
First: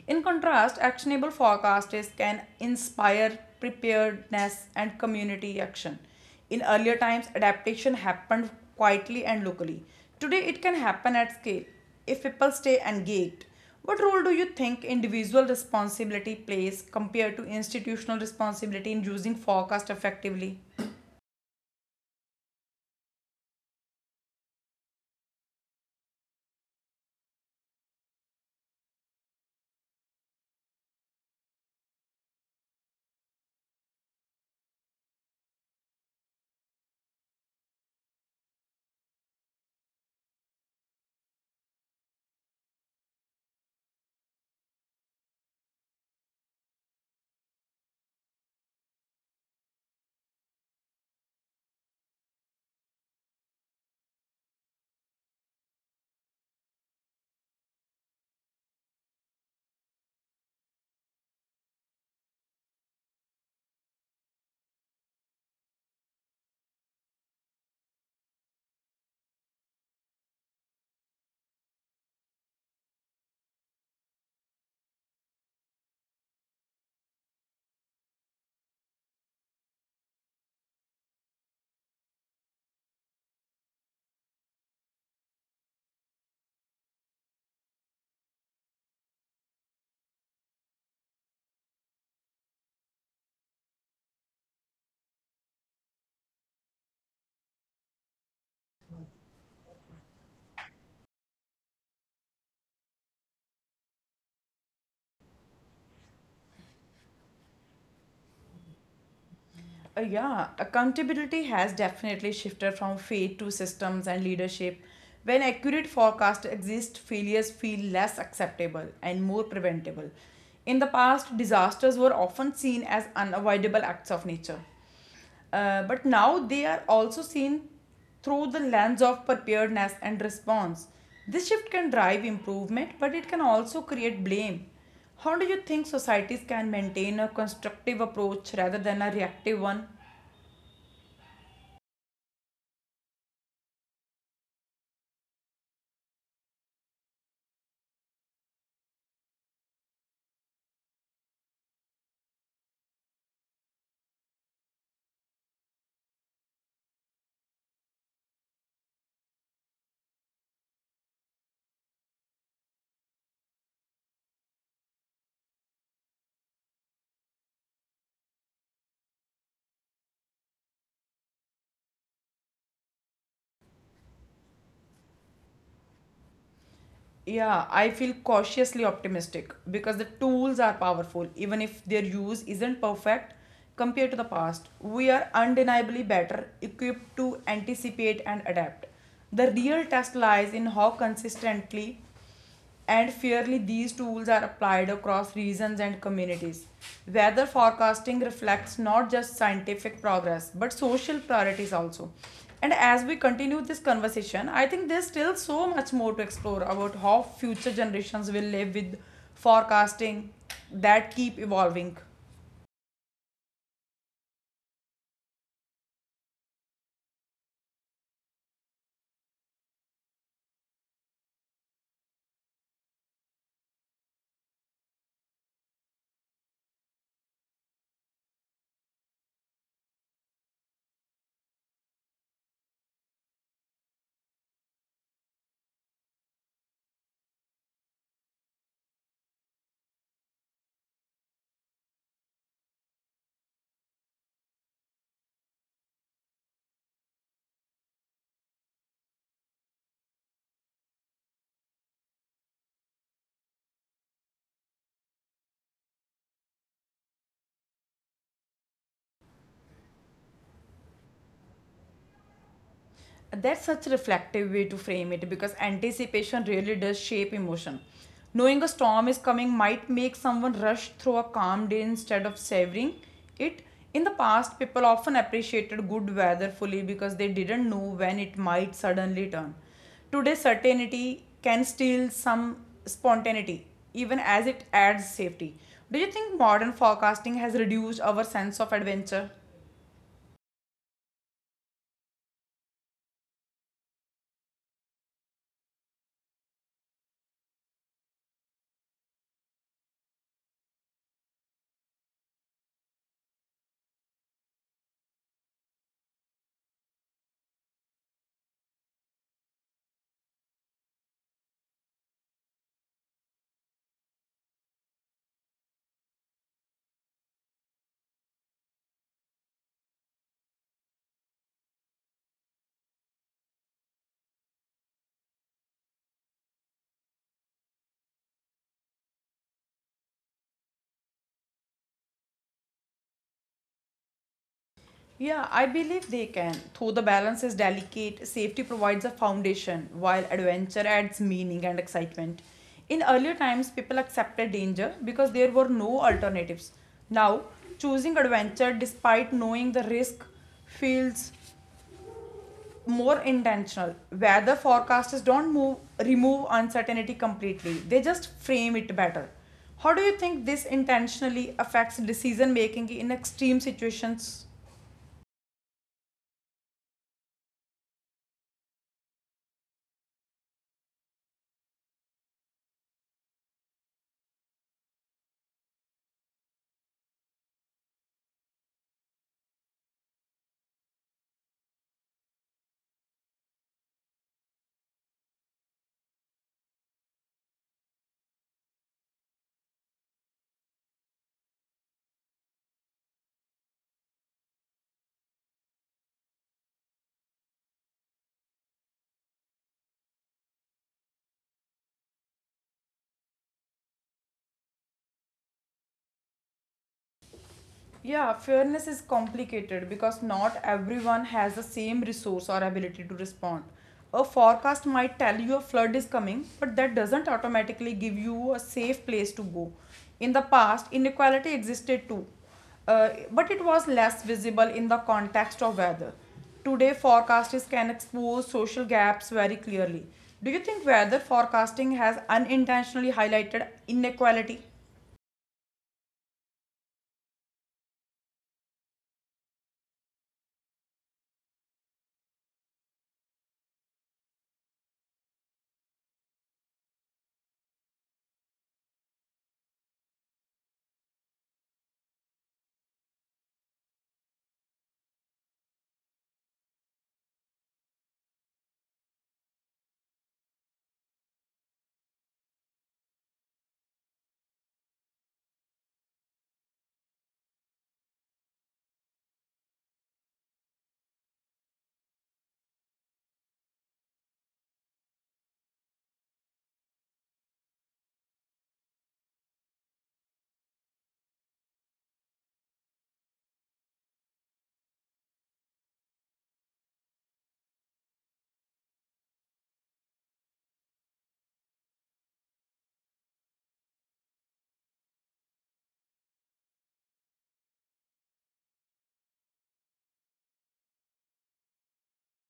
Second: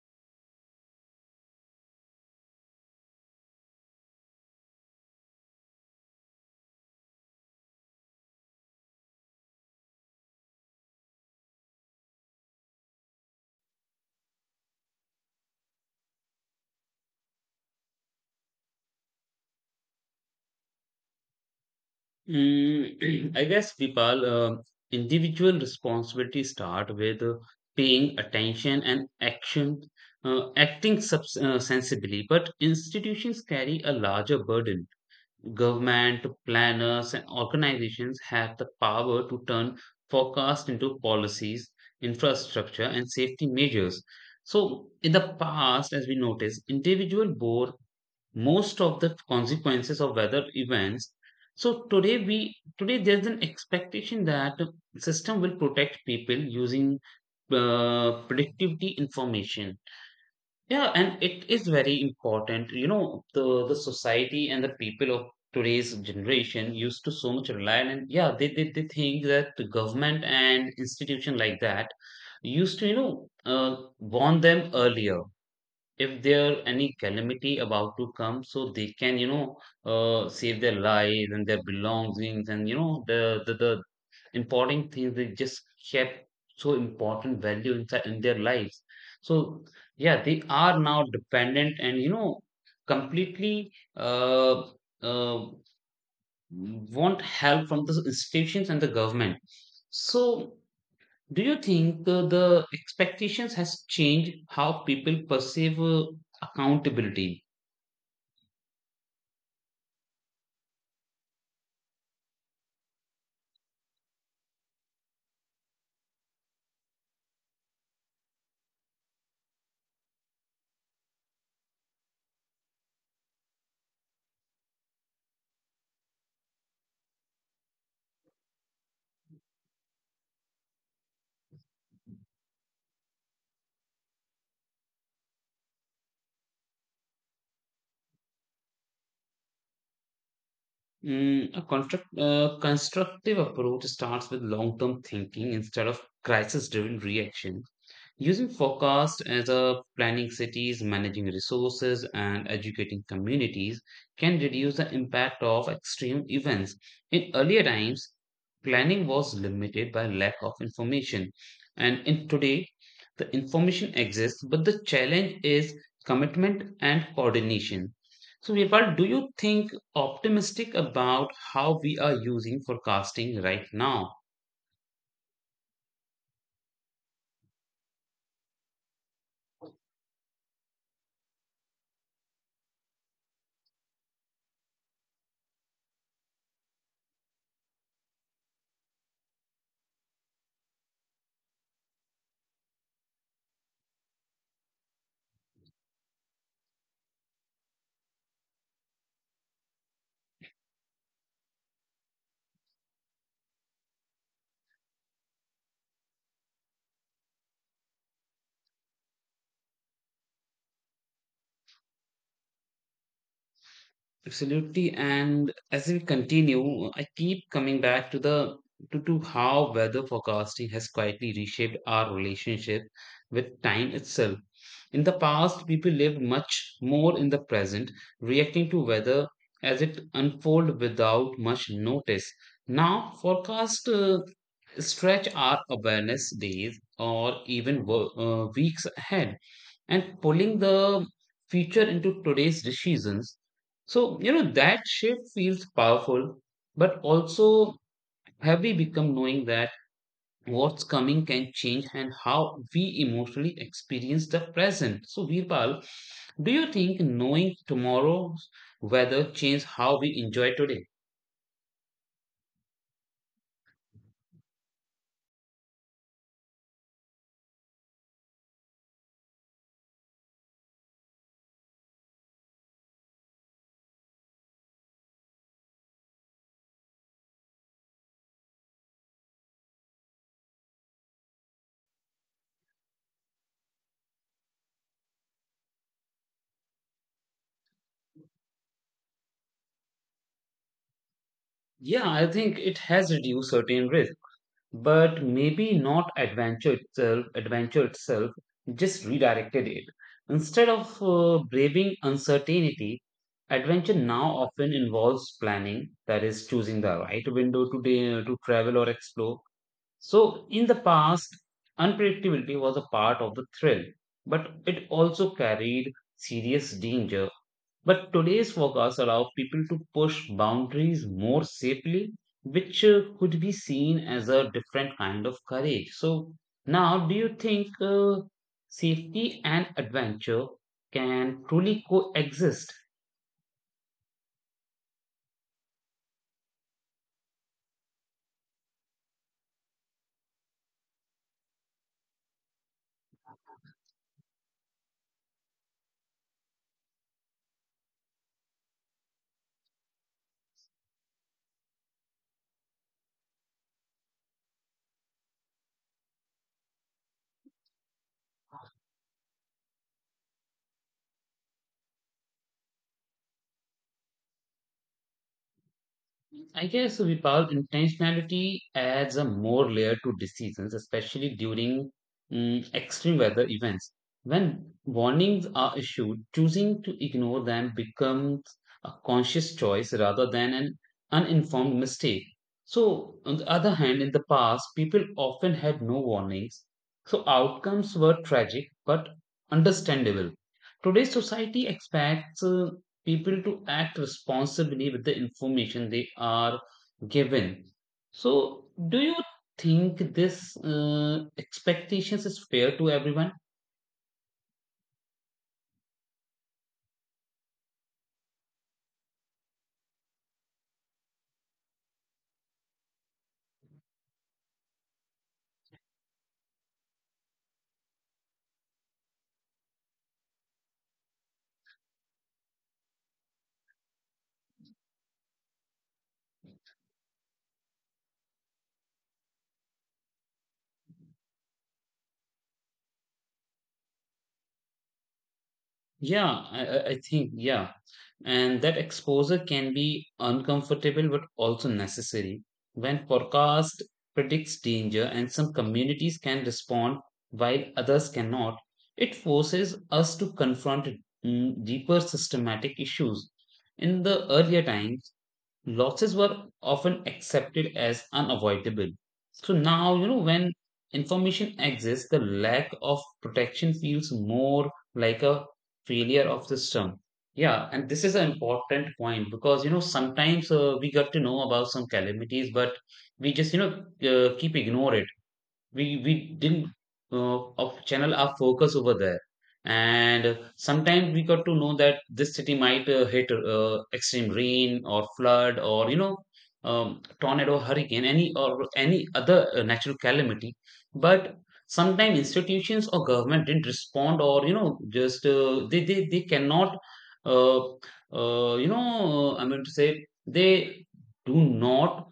In contrast, actionable forecasts can inspire preparedness and community action. In earlier times, adaptation happened quietly and locally. Today, it can happen at scale if people stay engaged. What role do you think individual responsibility plays compared to institutional responsibility in using forecast effectively? Mm, [clears throat] I guess, Vipal, uh, individual responsibility start with uh, paying attention and action, uh, acting subs- uh, sensibly, but institutions carry a larger burden. Government, planners, and organizations have the power to turn forecasts into policies, infrastructure, and safety measures. So, in the past, as we notice, individual bore most of the consequences of weather events. So today we today there's an expectation that system will protect people using uh, predictivity information, yeah, and it is very important. You know, the the society and the people of today's generation used to so much rely on, and yeah, they, they they think that the government and institution like that used to, you know, uh, warn them earlier if there any calamity about to come so they can, you know, uh, save their lives and their belongings, and you know the the, the important things they just kept so important value inside in their lives. So yeah, they are now dependent and you know completely uh, uh, want help from the institutions and the government. So do you think uh, the expectations has changed how people perceive uh, accountability? Uh, yeah, accountability has definitely shifted from fate to systems and leadership. When accurate forecasts exist, failures feel less acceptable and more preventable. In the past, disasters were often seen as unavoidable acts of nature. Uh, but now they are also seen through the lens of preparedness and response. This shift can drive improvement, but it can also create blame. How do you think societies can maintain a constructive approach rather than a reactive one? Mm, a construct, uh, constructive approach starts with long term thinking instead of crisis driven reaction. Using forecast as a planning cities, managing resources, and educating communities can reduce the impact of extreme events. In earlier times, planning was limited by lack of information, and in today, the information exists, but the challenge is commitment and coordination. So, Virpal, do you think optimistic about how we are using forecasting right now? Yeah, I feel cautiously optimistic because the tools are powerful, even if their use isn't perfect compared to the past. We are undeniably better equipped to anticipate and adapt. The real test lies in how consistently and fairly these tools are applied across regions and communities. Weather forecasting reflects not just scientific progress but social priorities also. And as we continue this conversation, I think there's still so much more to explore about how future generations will live with forecasting that keep evolving. Absolutely. And as we continue, I keep coming back to the to, to how weather forecasting has quietly reshaped our relationship with time itself. In the past, people lived much more in the present, reacting to weather as it unfolded without much notice. Now, forecasts uh, stretch our awareness days or even wo- uh, weeks ahead and pulling the future into today's decisions. So, you know, that shift feels powerful, but also heavy become knowing that what's coming can change and how we emotionally experience the present. So, Virpal, do you think knowing tomorrow's weather changed how we enjoy today? That's such a reflective way to frame it because anticipation really does shape emotion. Knowing a storm is coming might make someone rush through a calm day instead of savoring it. In the past, people often appreciated good weather fully because they didn't know when it might suddenly turn. Today, certainty can steal some spontaneity, even as it adds safety. Do you think modern forecasting has reduced our sense of adventure? Yeah, I think it has reduced certain risk but maybe not adventure itself adventure itself just redirected it. Instead of uh, braving uncertainty, adventure now often involves planning, that is choosing the right window to da- to travel or explore. So in the past, unpredictability was a part of the thrill, but it also carried serious danger. But today's forecasts allow people to push boundaries more safely, which uh, could be seen as a different kind of courage. So, now do you think uh, safety and adventure can truly coexist? Yeah, I believe they can. Though the balance is delicate, safety provides a foundation while adventure adds meaning and excitement. In earlier times, people accepted danger because there were no alternatives. Now, choosing adventure despite knowing the risk feels more intentional. Weather forecasters don't move, remove uncertainty completely, they just frame it better. How do you think this intentionally affects decision making in extreme situations? I guess, Vipal, intentionality adds a more layer to decisions, especially during mm, extreme weather events. When warnings are issued, choosing to ignore them becomes a conscious choice rather than an uninformed mistake. So, on the other hand, in the past, people often had no warnings, so outcomes were tragic but understandable. Today's society expects uh, people to act responsibly with the information they are given. So, do you think this uh, expectations is fair to everyone? Yeah, fairness is complicated because not everyone has the same resource or ability to respond. A forecast might tell you a flood is coming, but that doesn't automatically give you a safe place to go. In the past, inequality existed too, uh, but it was less visible in the context of weather. Today forecasters can expose social gaps very clearly. Do you think weather forecasting has unintentionally highlighted inequality? Yeah, I, I I think yeah, and that exposure can be uncomfortable but also necessary. When forecast predicts danger and some communities can respond while others cannot, it forces us to confront mm, deeper systematic issues. In the earlier times, losses were often accepted as unavoidable. So now, you know, when information exists, the lack of protection feels more like a failure of the system. Yeah, and this is an important point because, you know, sometimes uh, we got to know about some calamities, but we just, you know, uh, keep ignore it. We we didn't uh, of channel our focus over there. And sometimes we got to know that this city might uh, hit uh, extreme rain or flood, or you know, um, tornado, hurricane, any or any other uh, natural calamity. But sometimes institutions or government didn't respond, or you know, just uh, they, they they cannot uh, uh, you know uh, I mean to say they do not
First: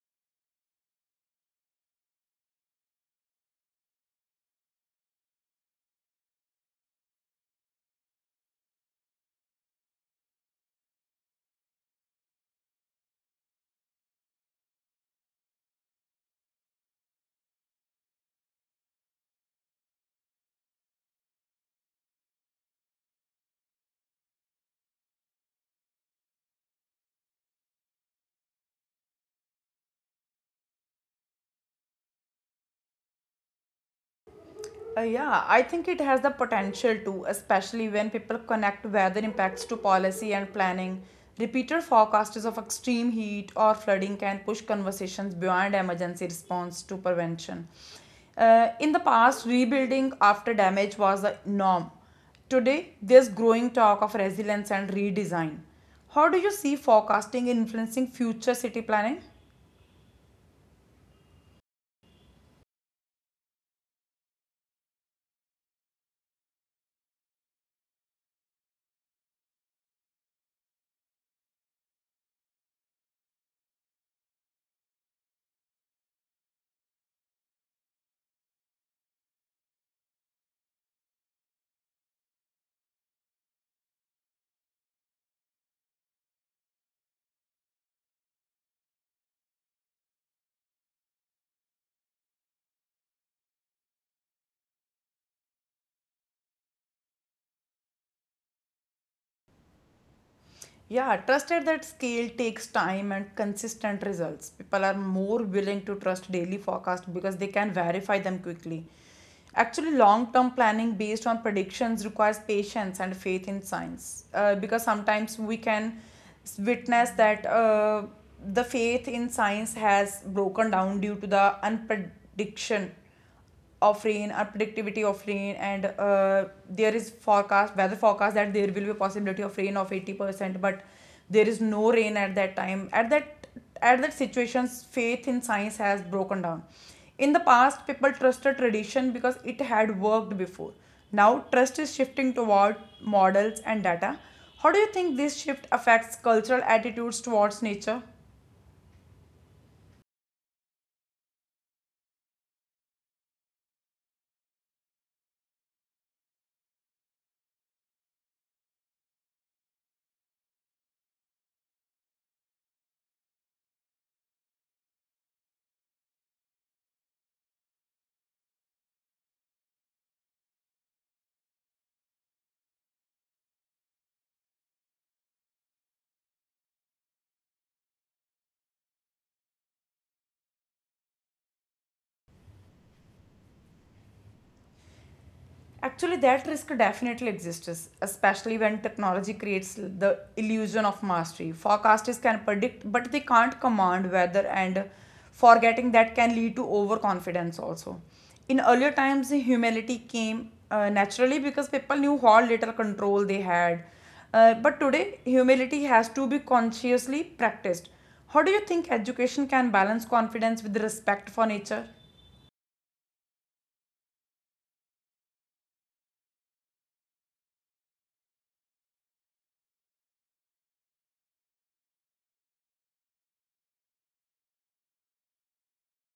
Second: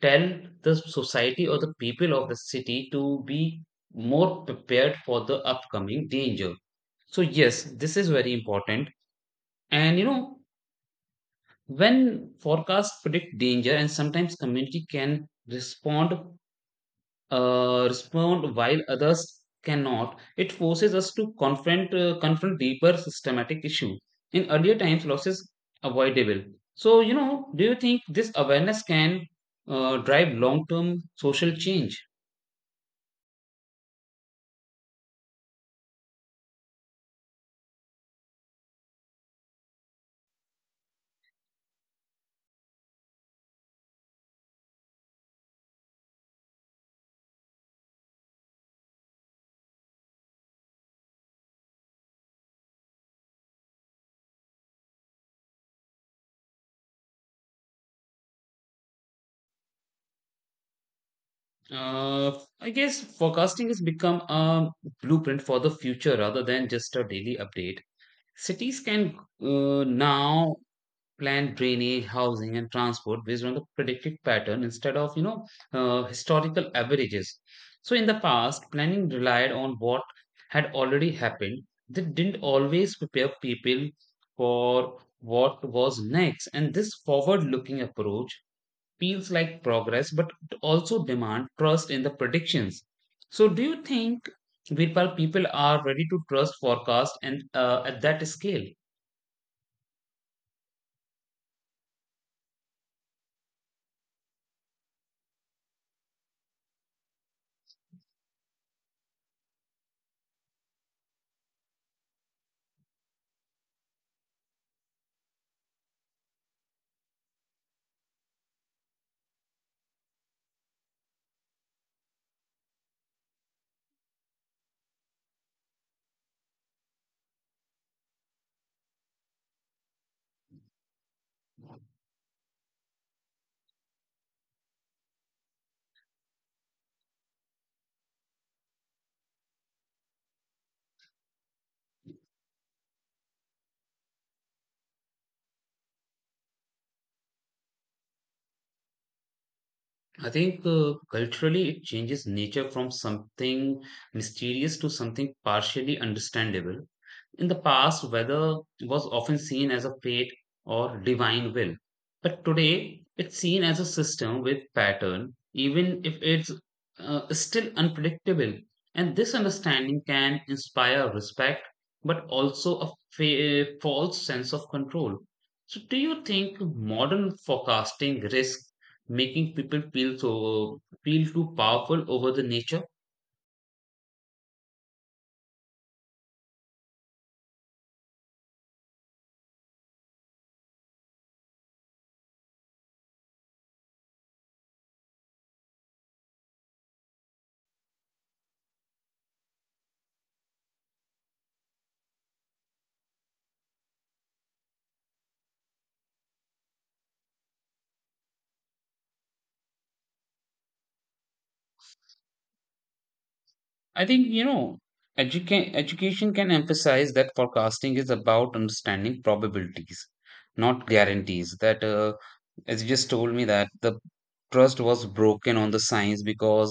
tell the society or the people of the city to be more prepared for the upcoming danger. So, yes, this is very important. And you know, when forecasts predict danger, and sometimes community can respond, uh, respond while others cannot, it forces us to confront uh, confront deeper systematic issue. In earlier times, losses avoidable. So, you know, do you think this awareness can uh, drive long term social change? Uh, yeah, I think it has the potential to, especially when people connect weather impacts to policy and planning. Repeated forecasts of extreme heat or flooding can push conversations beyond emergency response to prevention. Uh, in the past, rebuilding after damage was the norm. Today, there's growing talk of resilience and redesign. How do you see forecasting influencing future city planning? Uh, I guess forecasting has become a blueprint for the future rather than just a daily update. Cities can uh, now plan drainage, housing, and transport based on the predicted pattern instead of, you know, uh, historical averages. So in the past, planning relied on what had already happened. They didn't always prepare people for what was next, and this forward-looking approach feels like progress, but it also demand trust in the predictions. So, do you think Virpal people are ready to trust forecast and uh, at that scale? Yeah, trust at that scale takes time and consistent results. People are more willing to trust daily forecast because they can verify them quickly. Actually, long term planning based on predictions requires patience and faith in science uh, because sometimes we can s- witness that uh, the faith in science has broken down due to the unprediction of rain or predictivity of rain, and uh, there is forecast weather forecast that there will be a possibility of rain of eighty percent, but there is no rain at that time, at that, at that situations faith in science has broken down. In the past, people trusted tradition because it had worked before. Now trust is shifting toward models and data. How do you think this shift affects cultural attitudes towards nature? I think uh, culturally it changes nature from something mysterious to something partially understandable. In the past, weather was often seen as a fate or divine will. But today, it's seen as a system with pattern, even if it's uh, still unpredictable. And this understanding can inspire respect, but also a fa- false sense of control. So, do you think modern forecasting risk making people feel so feel too powerful over the nature? Actually, that risk definitely exists, especially when technology creates the illusion of mastery. Forecasters can predict, but they can't command weather, and forgetting that can lead to overconfidence also. In earlier times, humility came uh, naturally because people knew how little control they had. Uh, but today, humility has to be consciously practiced. How do you think education can balance confidence with respect for nature? I think you know educa- education can emphasize that forecasting is about understanding probabilities, not guarantees. That uh, as you just told me that the trust was broken on the science because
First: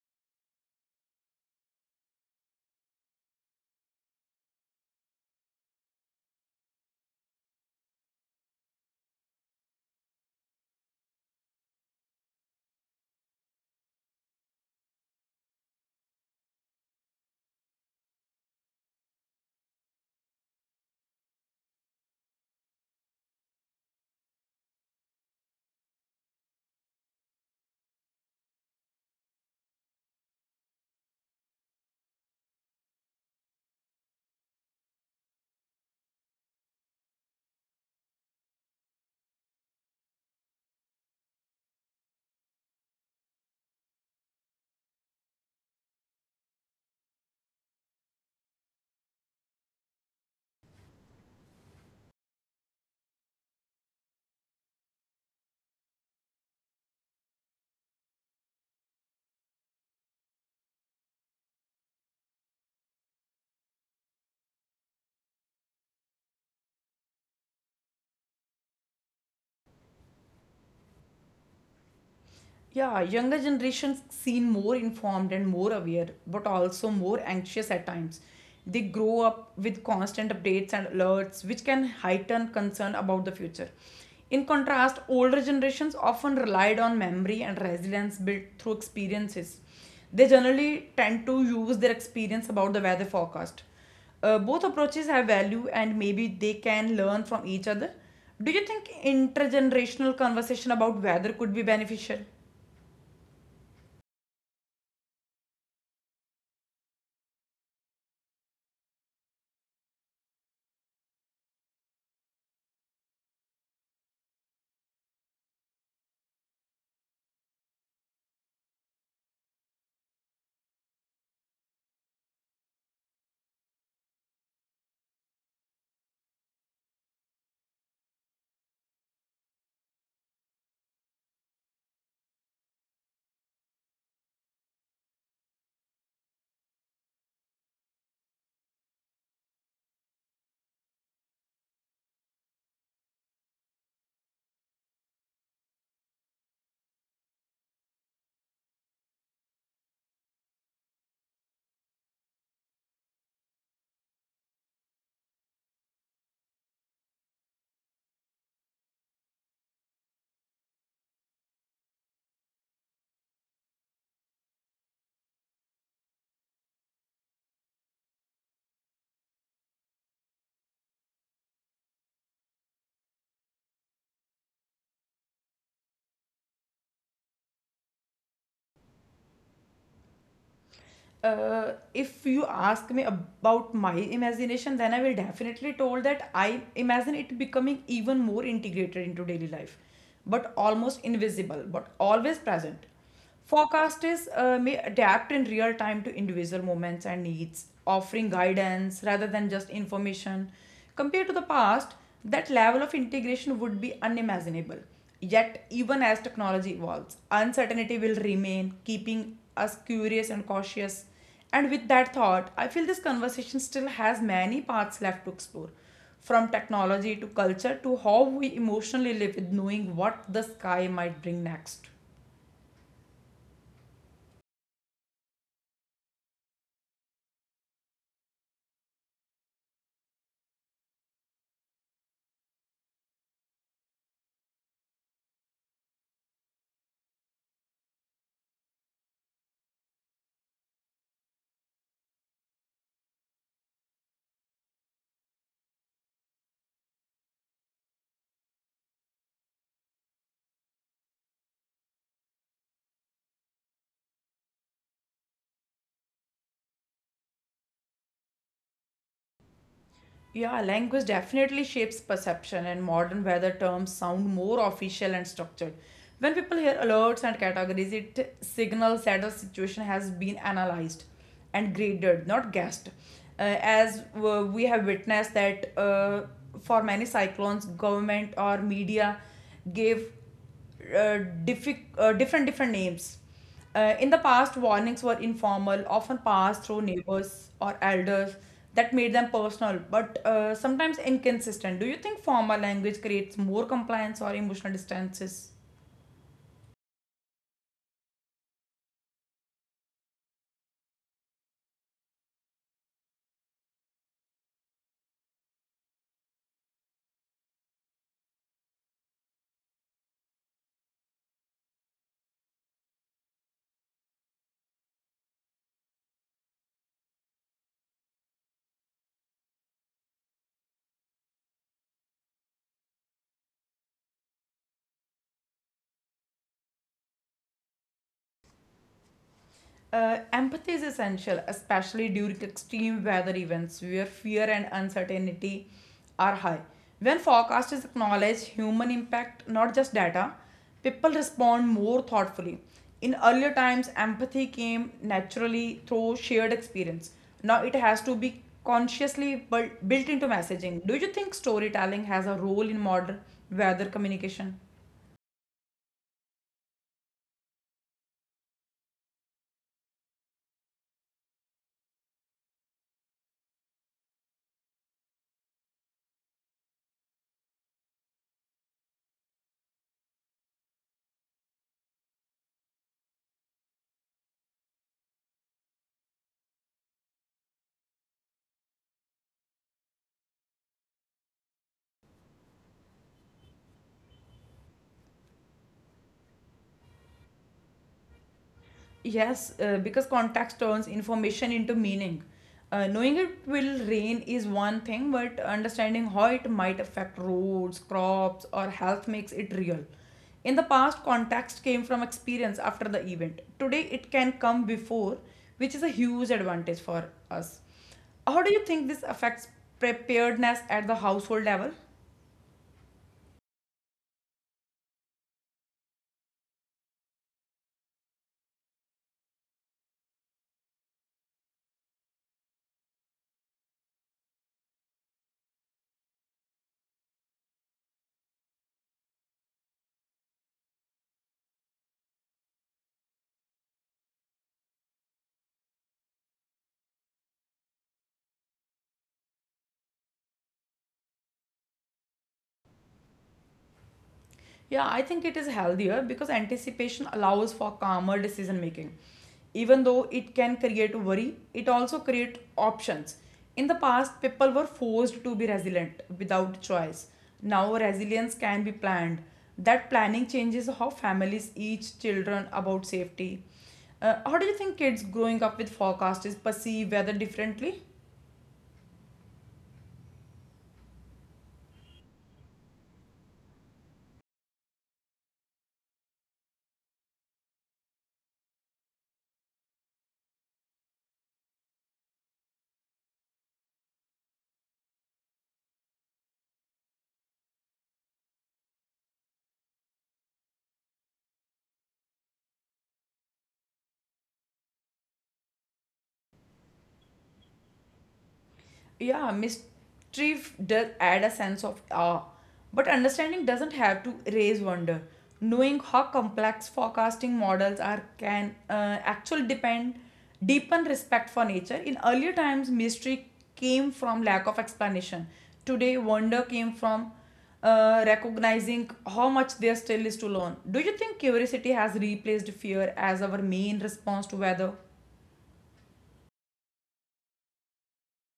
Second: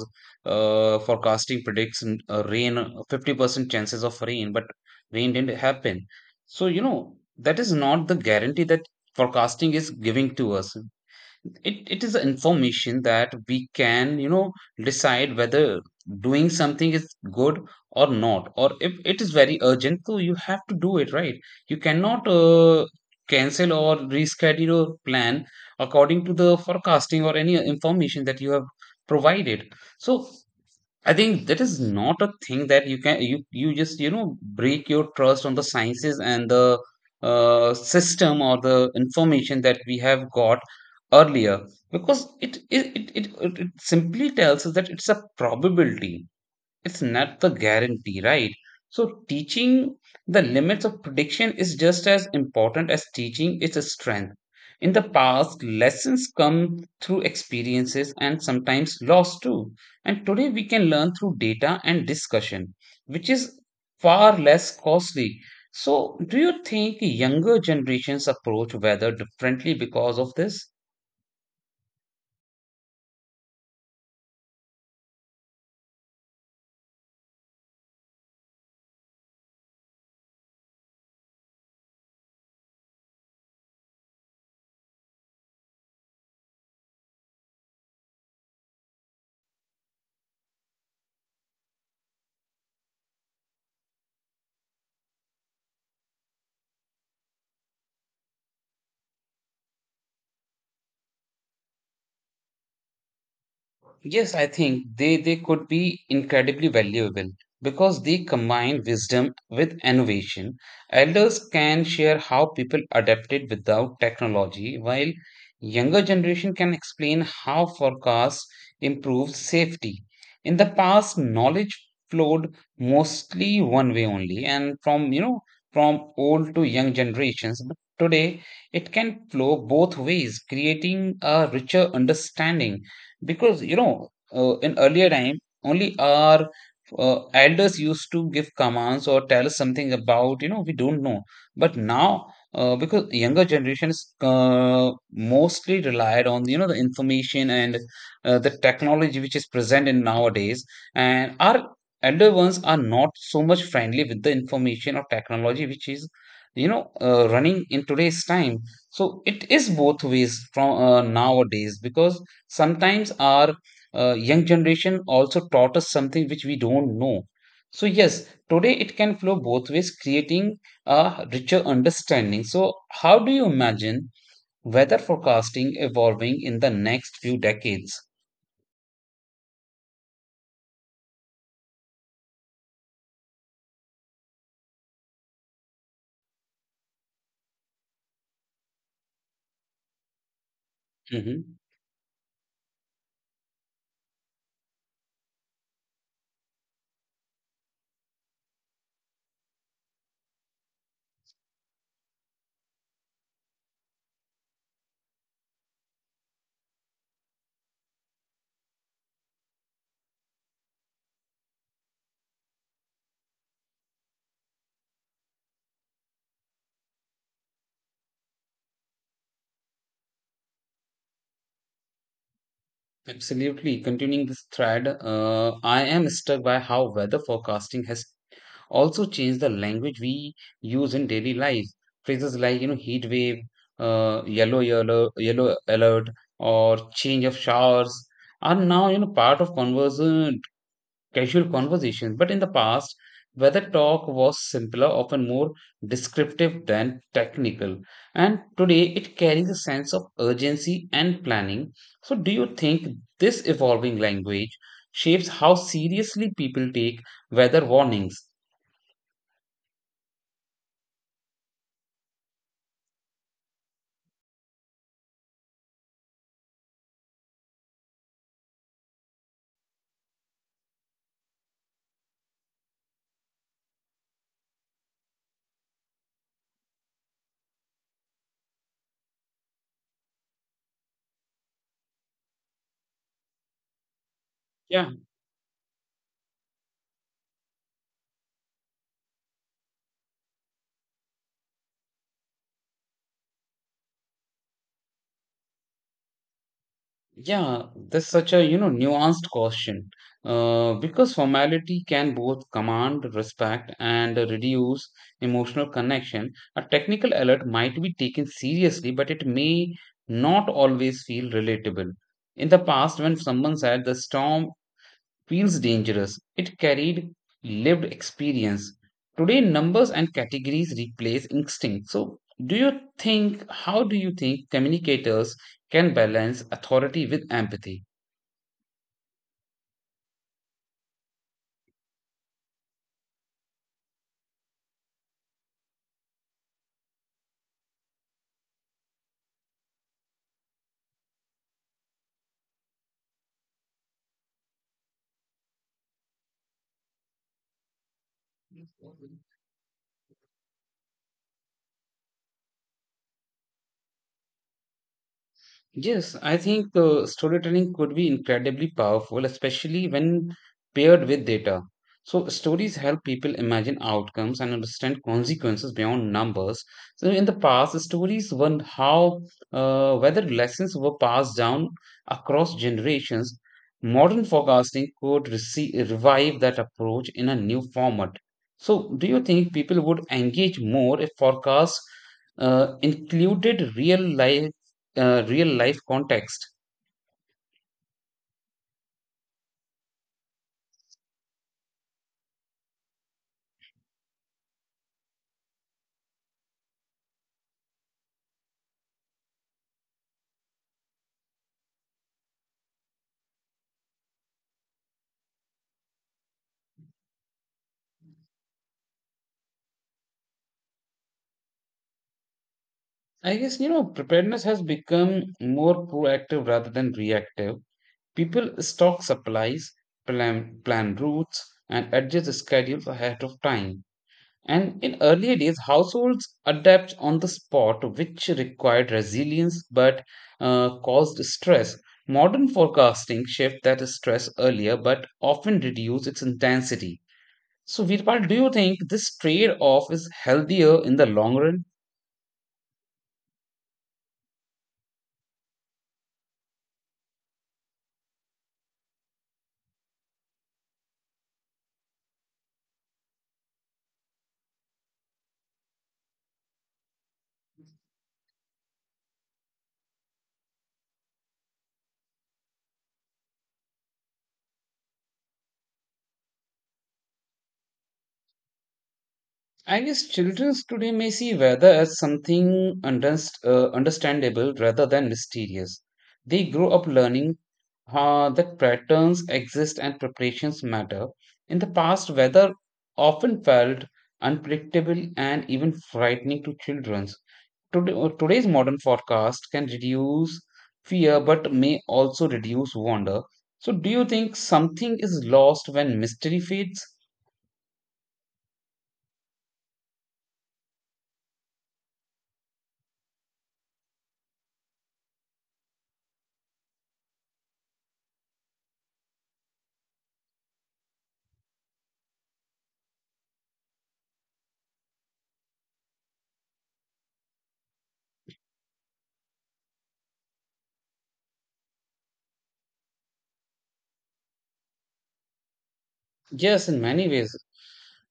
uh, forecasting predicts n- uh, rain, uh, fifty percent chances of rain, but rain didn't happen. So you know that is not the guarantee that forecasting is giving to us. It, it is information that we can, you know, decide whether doing something is good or not, or if it is very urgent so you have to do it, right? You cannot uh, cancel or reschedule your plan according to the forecasting or any information that you have provided. So I think that is not a thing that you can you you just you know break your trust on the sciences and the uh, system or the information that we have got earlier. Because it it, it it it simply tells us that it's a probability, it's not the guarantee, right? So, teaching the limits of prediction is just as important as teaching its strength. In the past, lessons come through experiences and sometimes loss too. And today we can learn through data and discussion, which is far less costly. So, do you think younger generations approach weather differently because of this? Yeah, younger generations seem more informed and more aware, but also more anxious at times. They grow up with constant updates and alerts, which can heighten concern about the future. In contrast, older generations often relied on memory and resilience built through experiences. They generally tend to use their experience about the weather forecast. Uh, both approaches have value and maybe they can learn from each other. Do you think intergenerational conversation about weather could be beneficial? Yes, I think they, they could be incredibly valuable because they combine wisdom with innovation. Elders can share how people adapted without technology, while younger generation can explain how forecasts improved safety. In the past, knowledge flowed mostly one way only, and from, you know, from old to young generations. But today, it can flow both ways, creating a richer understanding because you know uh, in earlier time only our uh, elders used to give commands or tell us something about you know we don't know but now, uh, because younger generations uh, mostly relied on you know the information and uh, the technology which is present in nowadays. And our elder ones are not so much friendly with the information or technology which is you know uh, running in today's time. So it is both ways from uh, nowadays because sometimes our uh, young generation also taught us something which we don't know. So yes, today it can flow both ways, creating a richer understanding. So how do you imagine weather forecasting evolving in the next few decades? Uh, if you ask me about my imagination, then I will definitely told that I imagine it becoming even more integrated into daily life, but almost Hmm. invisible but always present. Forecasters uh, may adapt in real time to individual moments and needs, offering guidance rather than just information. Compared to the past, that level of integration would be unimaginable. Yet, even as technology evolves, uncertainty will remain, keeping us curious and cautious. And with that thought, I feel this conversation still has many paths left to explore from technology to culture to how we emotionally live with knowing what the sky might bring next. Absolutely. Continuing this thread, uh, I am struck by how weather forecasting has also change the language we use in daily life. Phrases like, you know, heat wave, uh, yellow, yellow, yellow alert, or change of showers are now, you know, part of converse, uh, casual conversations. But in the past, weather talk was simpler, often more descriptive than technical. And today it carries a sense of urgency and planning. So, do you think this evolving language shapes how seriously people take weather warnings? Yeah, language definitely shapes perception, and modern weather terms sound more official and structured. When people hear alerts and categories, it signals that a situation has been analyzed and graded, not guessed. Uh, as uh, we have witnessed that uh, for many cyclones, government or media gave uh, diffi- uh, different different names. Uh, in the past, Yeah, warnings were informal, often passed through neighbors or elders. That made them personal, but uh, sometimes inconsistent. Do you think formal language creates more compliance or emotional distances? Yeah, that's such a, you know, nuanced question. Uh, because formality can both command respect and reduce emotional connection. A technical alert might be taken seriously, but it may not always feel relatable. In the past, when someone said the storm feels dangerous, it carried lived experience. Today, numbers and categories replace instinct. So, do you think, how do you think communicators can balance authority with empathy? Uh, empathy is essential, especially during extreme weather events where fear and uncertainty are high. When forecasters acknowledge human impact, not just data, people respond more thoughtfully. In earlier times, empathy came naturally through shared experience. Now it has to be consciously built, built into messaging. Do you think storytelling has a role in modern weather communication? Yes, I think uh, storytelling could be incredibly powerful, especially when paired with data. So, stories help people imagine outcomes and understand consequences beyond numbers. So, in the past, stories were how uh, whether lessons were passed down across generations. Modern forecasting could receive, revive that approach in a new format. So, do you think people would engage more if forecasts uh, included real life? Uh, real life context? Yes, uh, because context turns information into meaning. Uh, knowing it will rain is one thing, but understanding how it might affect roads, crops, or health makes it real. In the past, context came from experience after the event. Today, it can come before, which is a huge advantage for us. How do you think this affects preparedness at the household level? I guess, you know, preparedness has become more proactive rather than reactive. People stock supplies, plan, plan routes, and adjust the schedules ahead of time. And in earlier days, households adapt on the spot, which required resilience but uh, caused stress. Modern forecasting shifts that stress earlier but often reduce its intensity. So, Virpal, do you think this trade off is healthier in the long run? Yeah, I think it is healthier because anticipation allows for calmer decision making. Even though it can create worry, it also creates options. In the past, people were forced to be resilient without choice. Now, resilience can be planned. That planning changes how families teach children about safety. Uh, how do you think kids growing up with forecast is perceived rather differently? I guess children today may see weather as something underst- uh, understandable rather than mysterious. They grow up learning uh, that patterns exist and preparations matter. In the past, weather often felt unpredictable and even frightening to children. Today, uh, today's modern forecast can reduce fear but may also reduce wonder. So, do you think something is lost when mystery fades? Yeah, mystery f- does add a sense of awe, but understanding doesn't have to raise wonder. Knowing how complex forecasting models are can uh, actually depend deepen respect for nature. In earlier times, mystery came from lack of explanation. Today wonder came from uh, recognizing how much there still is to learn. Do you think curiosity has replaced fear as our main response to weather? Yes, in many ways.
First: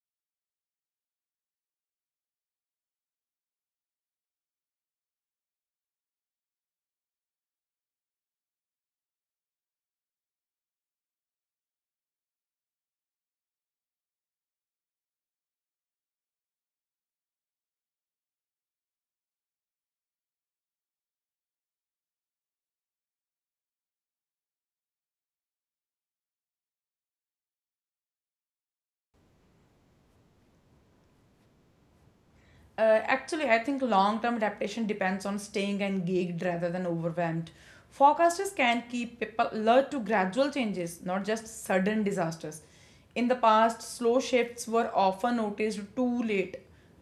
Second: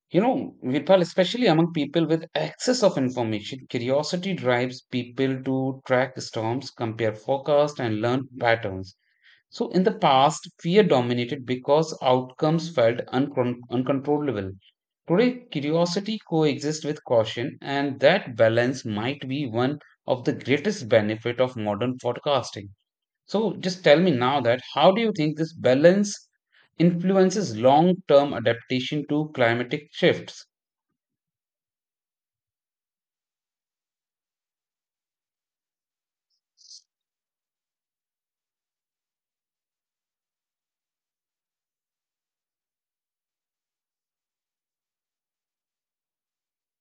You know, Virpal, especially among people with access of information, curiosity drives people to track storms, compare forecasts, and learn patterns. So, in the past, fear dominated because outcomes felt uncon- uncontrollable. Today, curiosity coexists with caution, and that balance might be one of the greatest benefit of modern forecasting. So, just tell me now that how do you think this balance influences long-term adaptation to climatic shifts? Uh, actually, I think long term adaptation depends on staying engaged rather than overwhelmed. Forecasters can keep people alert to gradual changes, not just sudden disasters. In the past, slow shifts were often noticed too late.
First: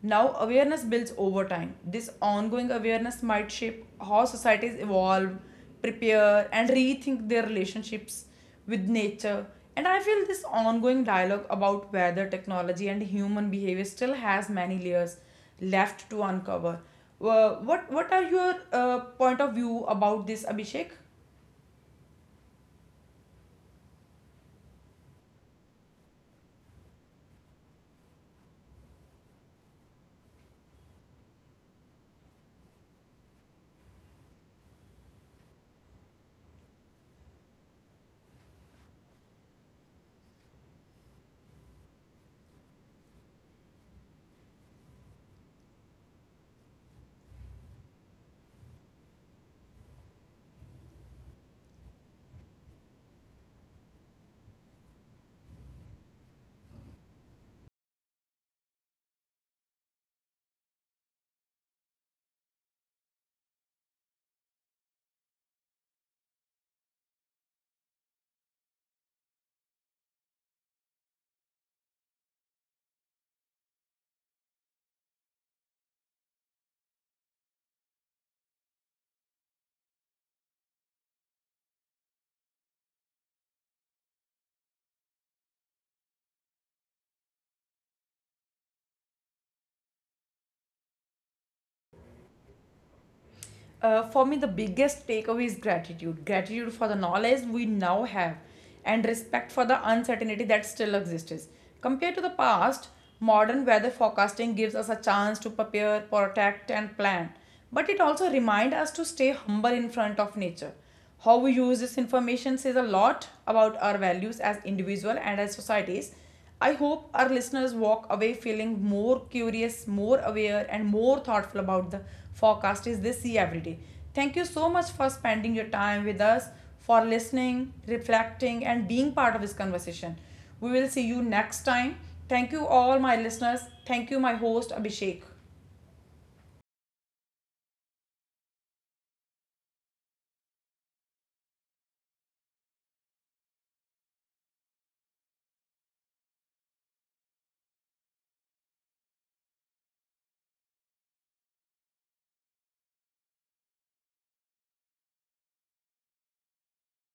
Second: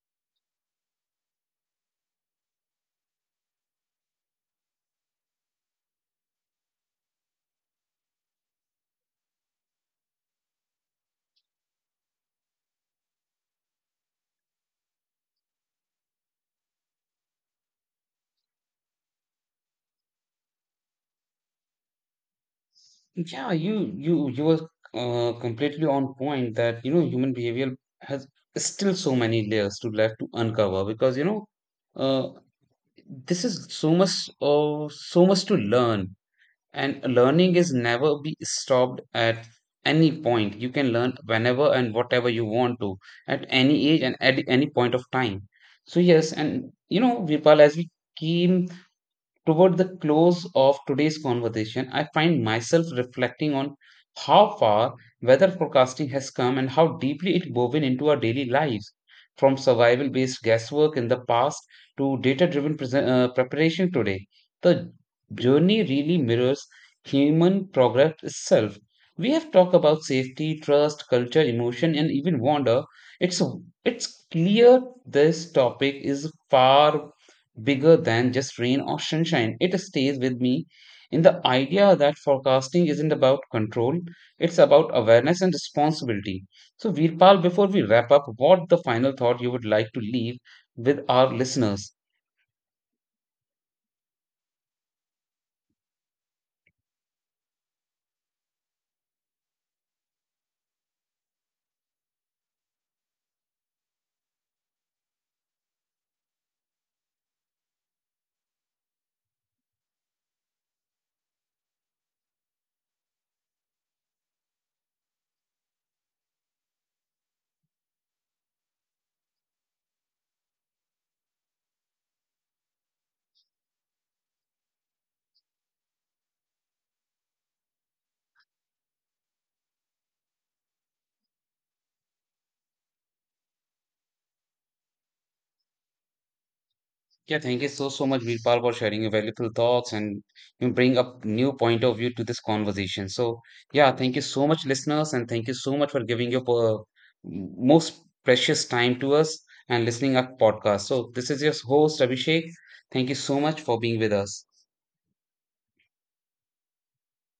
Now, awareness builds over time. This ongoing awareness might shape how societies evolve, prepare, and rethink their relationships with nature. And I feel this ongoing dialogue about whether technology and human behavior still has many layers left to uncover. Uh, what what are your uh, point of view about this, Abhishek? Yeah, you you you were uh, completely on point that, you know, human behavior has still so many layers to left to uncover because, you know, uh, this is so much uh, so much to learn, and learning is never be stopped at any point. You can learn whenever and whatever you want to at any age and at any point of time. So yes, and you know, Vipal, as we came toward the close of today's conversation, I find myself reflecting on how far weather forecasting has come and how deeply it woven into our daily lives, from survival based guesswork in the past to data driven uh, preparation today. The journey really mirrors human progress itself. We have talked about safety, trust, culture, emotion, and even wonder. It's, it's clear this topic is far bigger than just rain or sunshine. It stays with me in the idea that forecasting isn't about control, it's about awareness and responsibility. So, Veerpal, before we wrap up, what the final thought you would like to leave with our listeners? Uh, for me the biggest takeaway is gratitude gratitude for the knowledge we now have and respect for the uncertainty that still exists. Compared to the past, modern weather forecasting gives us a chance to prepare, protect and plan, but it also reminds us to stay humble in front of nature. How we use this information says a lot about our values as individuals and as societies. I hope our listeners walk away feeling more curious, more aware, and more thoughtful about the forecasters they see every day. Thank you so much for spending your time with us, for listening, reflecting, and being part of this conversation. We will see you next time. Thank you, all my listeners. Thank you, my host, Abhishek. Yeah, thank you so, so much, Virpal, for sharing your valuable thoughts and you bring up new point of view to this conversation. So, yeah, thank you so much, listeners, and thank you so much for giving your uh, most precious time to us and listening our podcast. So, this is your host, Abhishek. Thank you so much for being with us.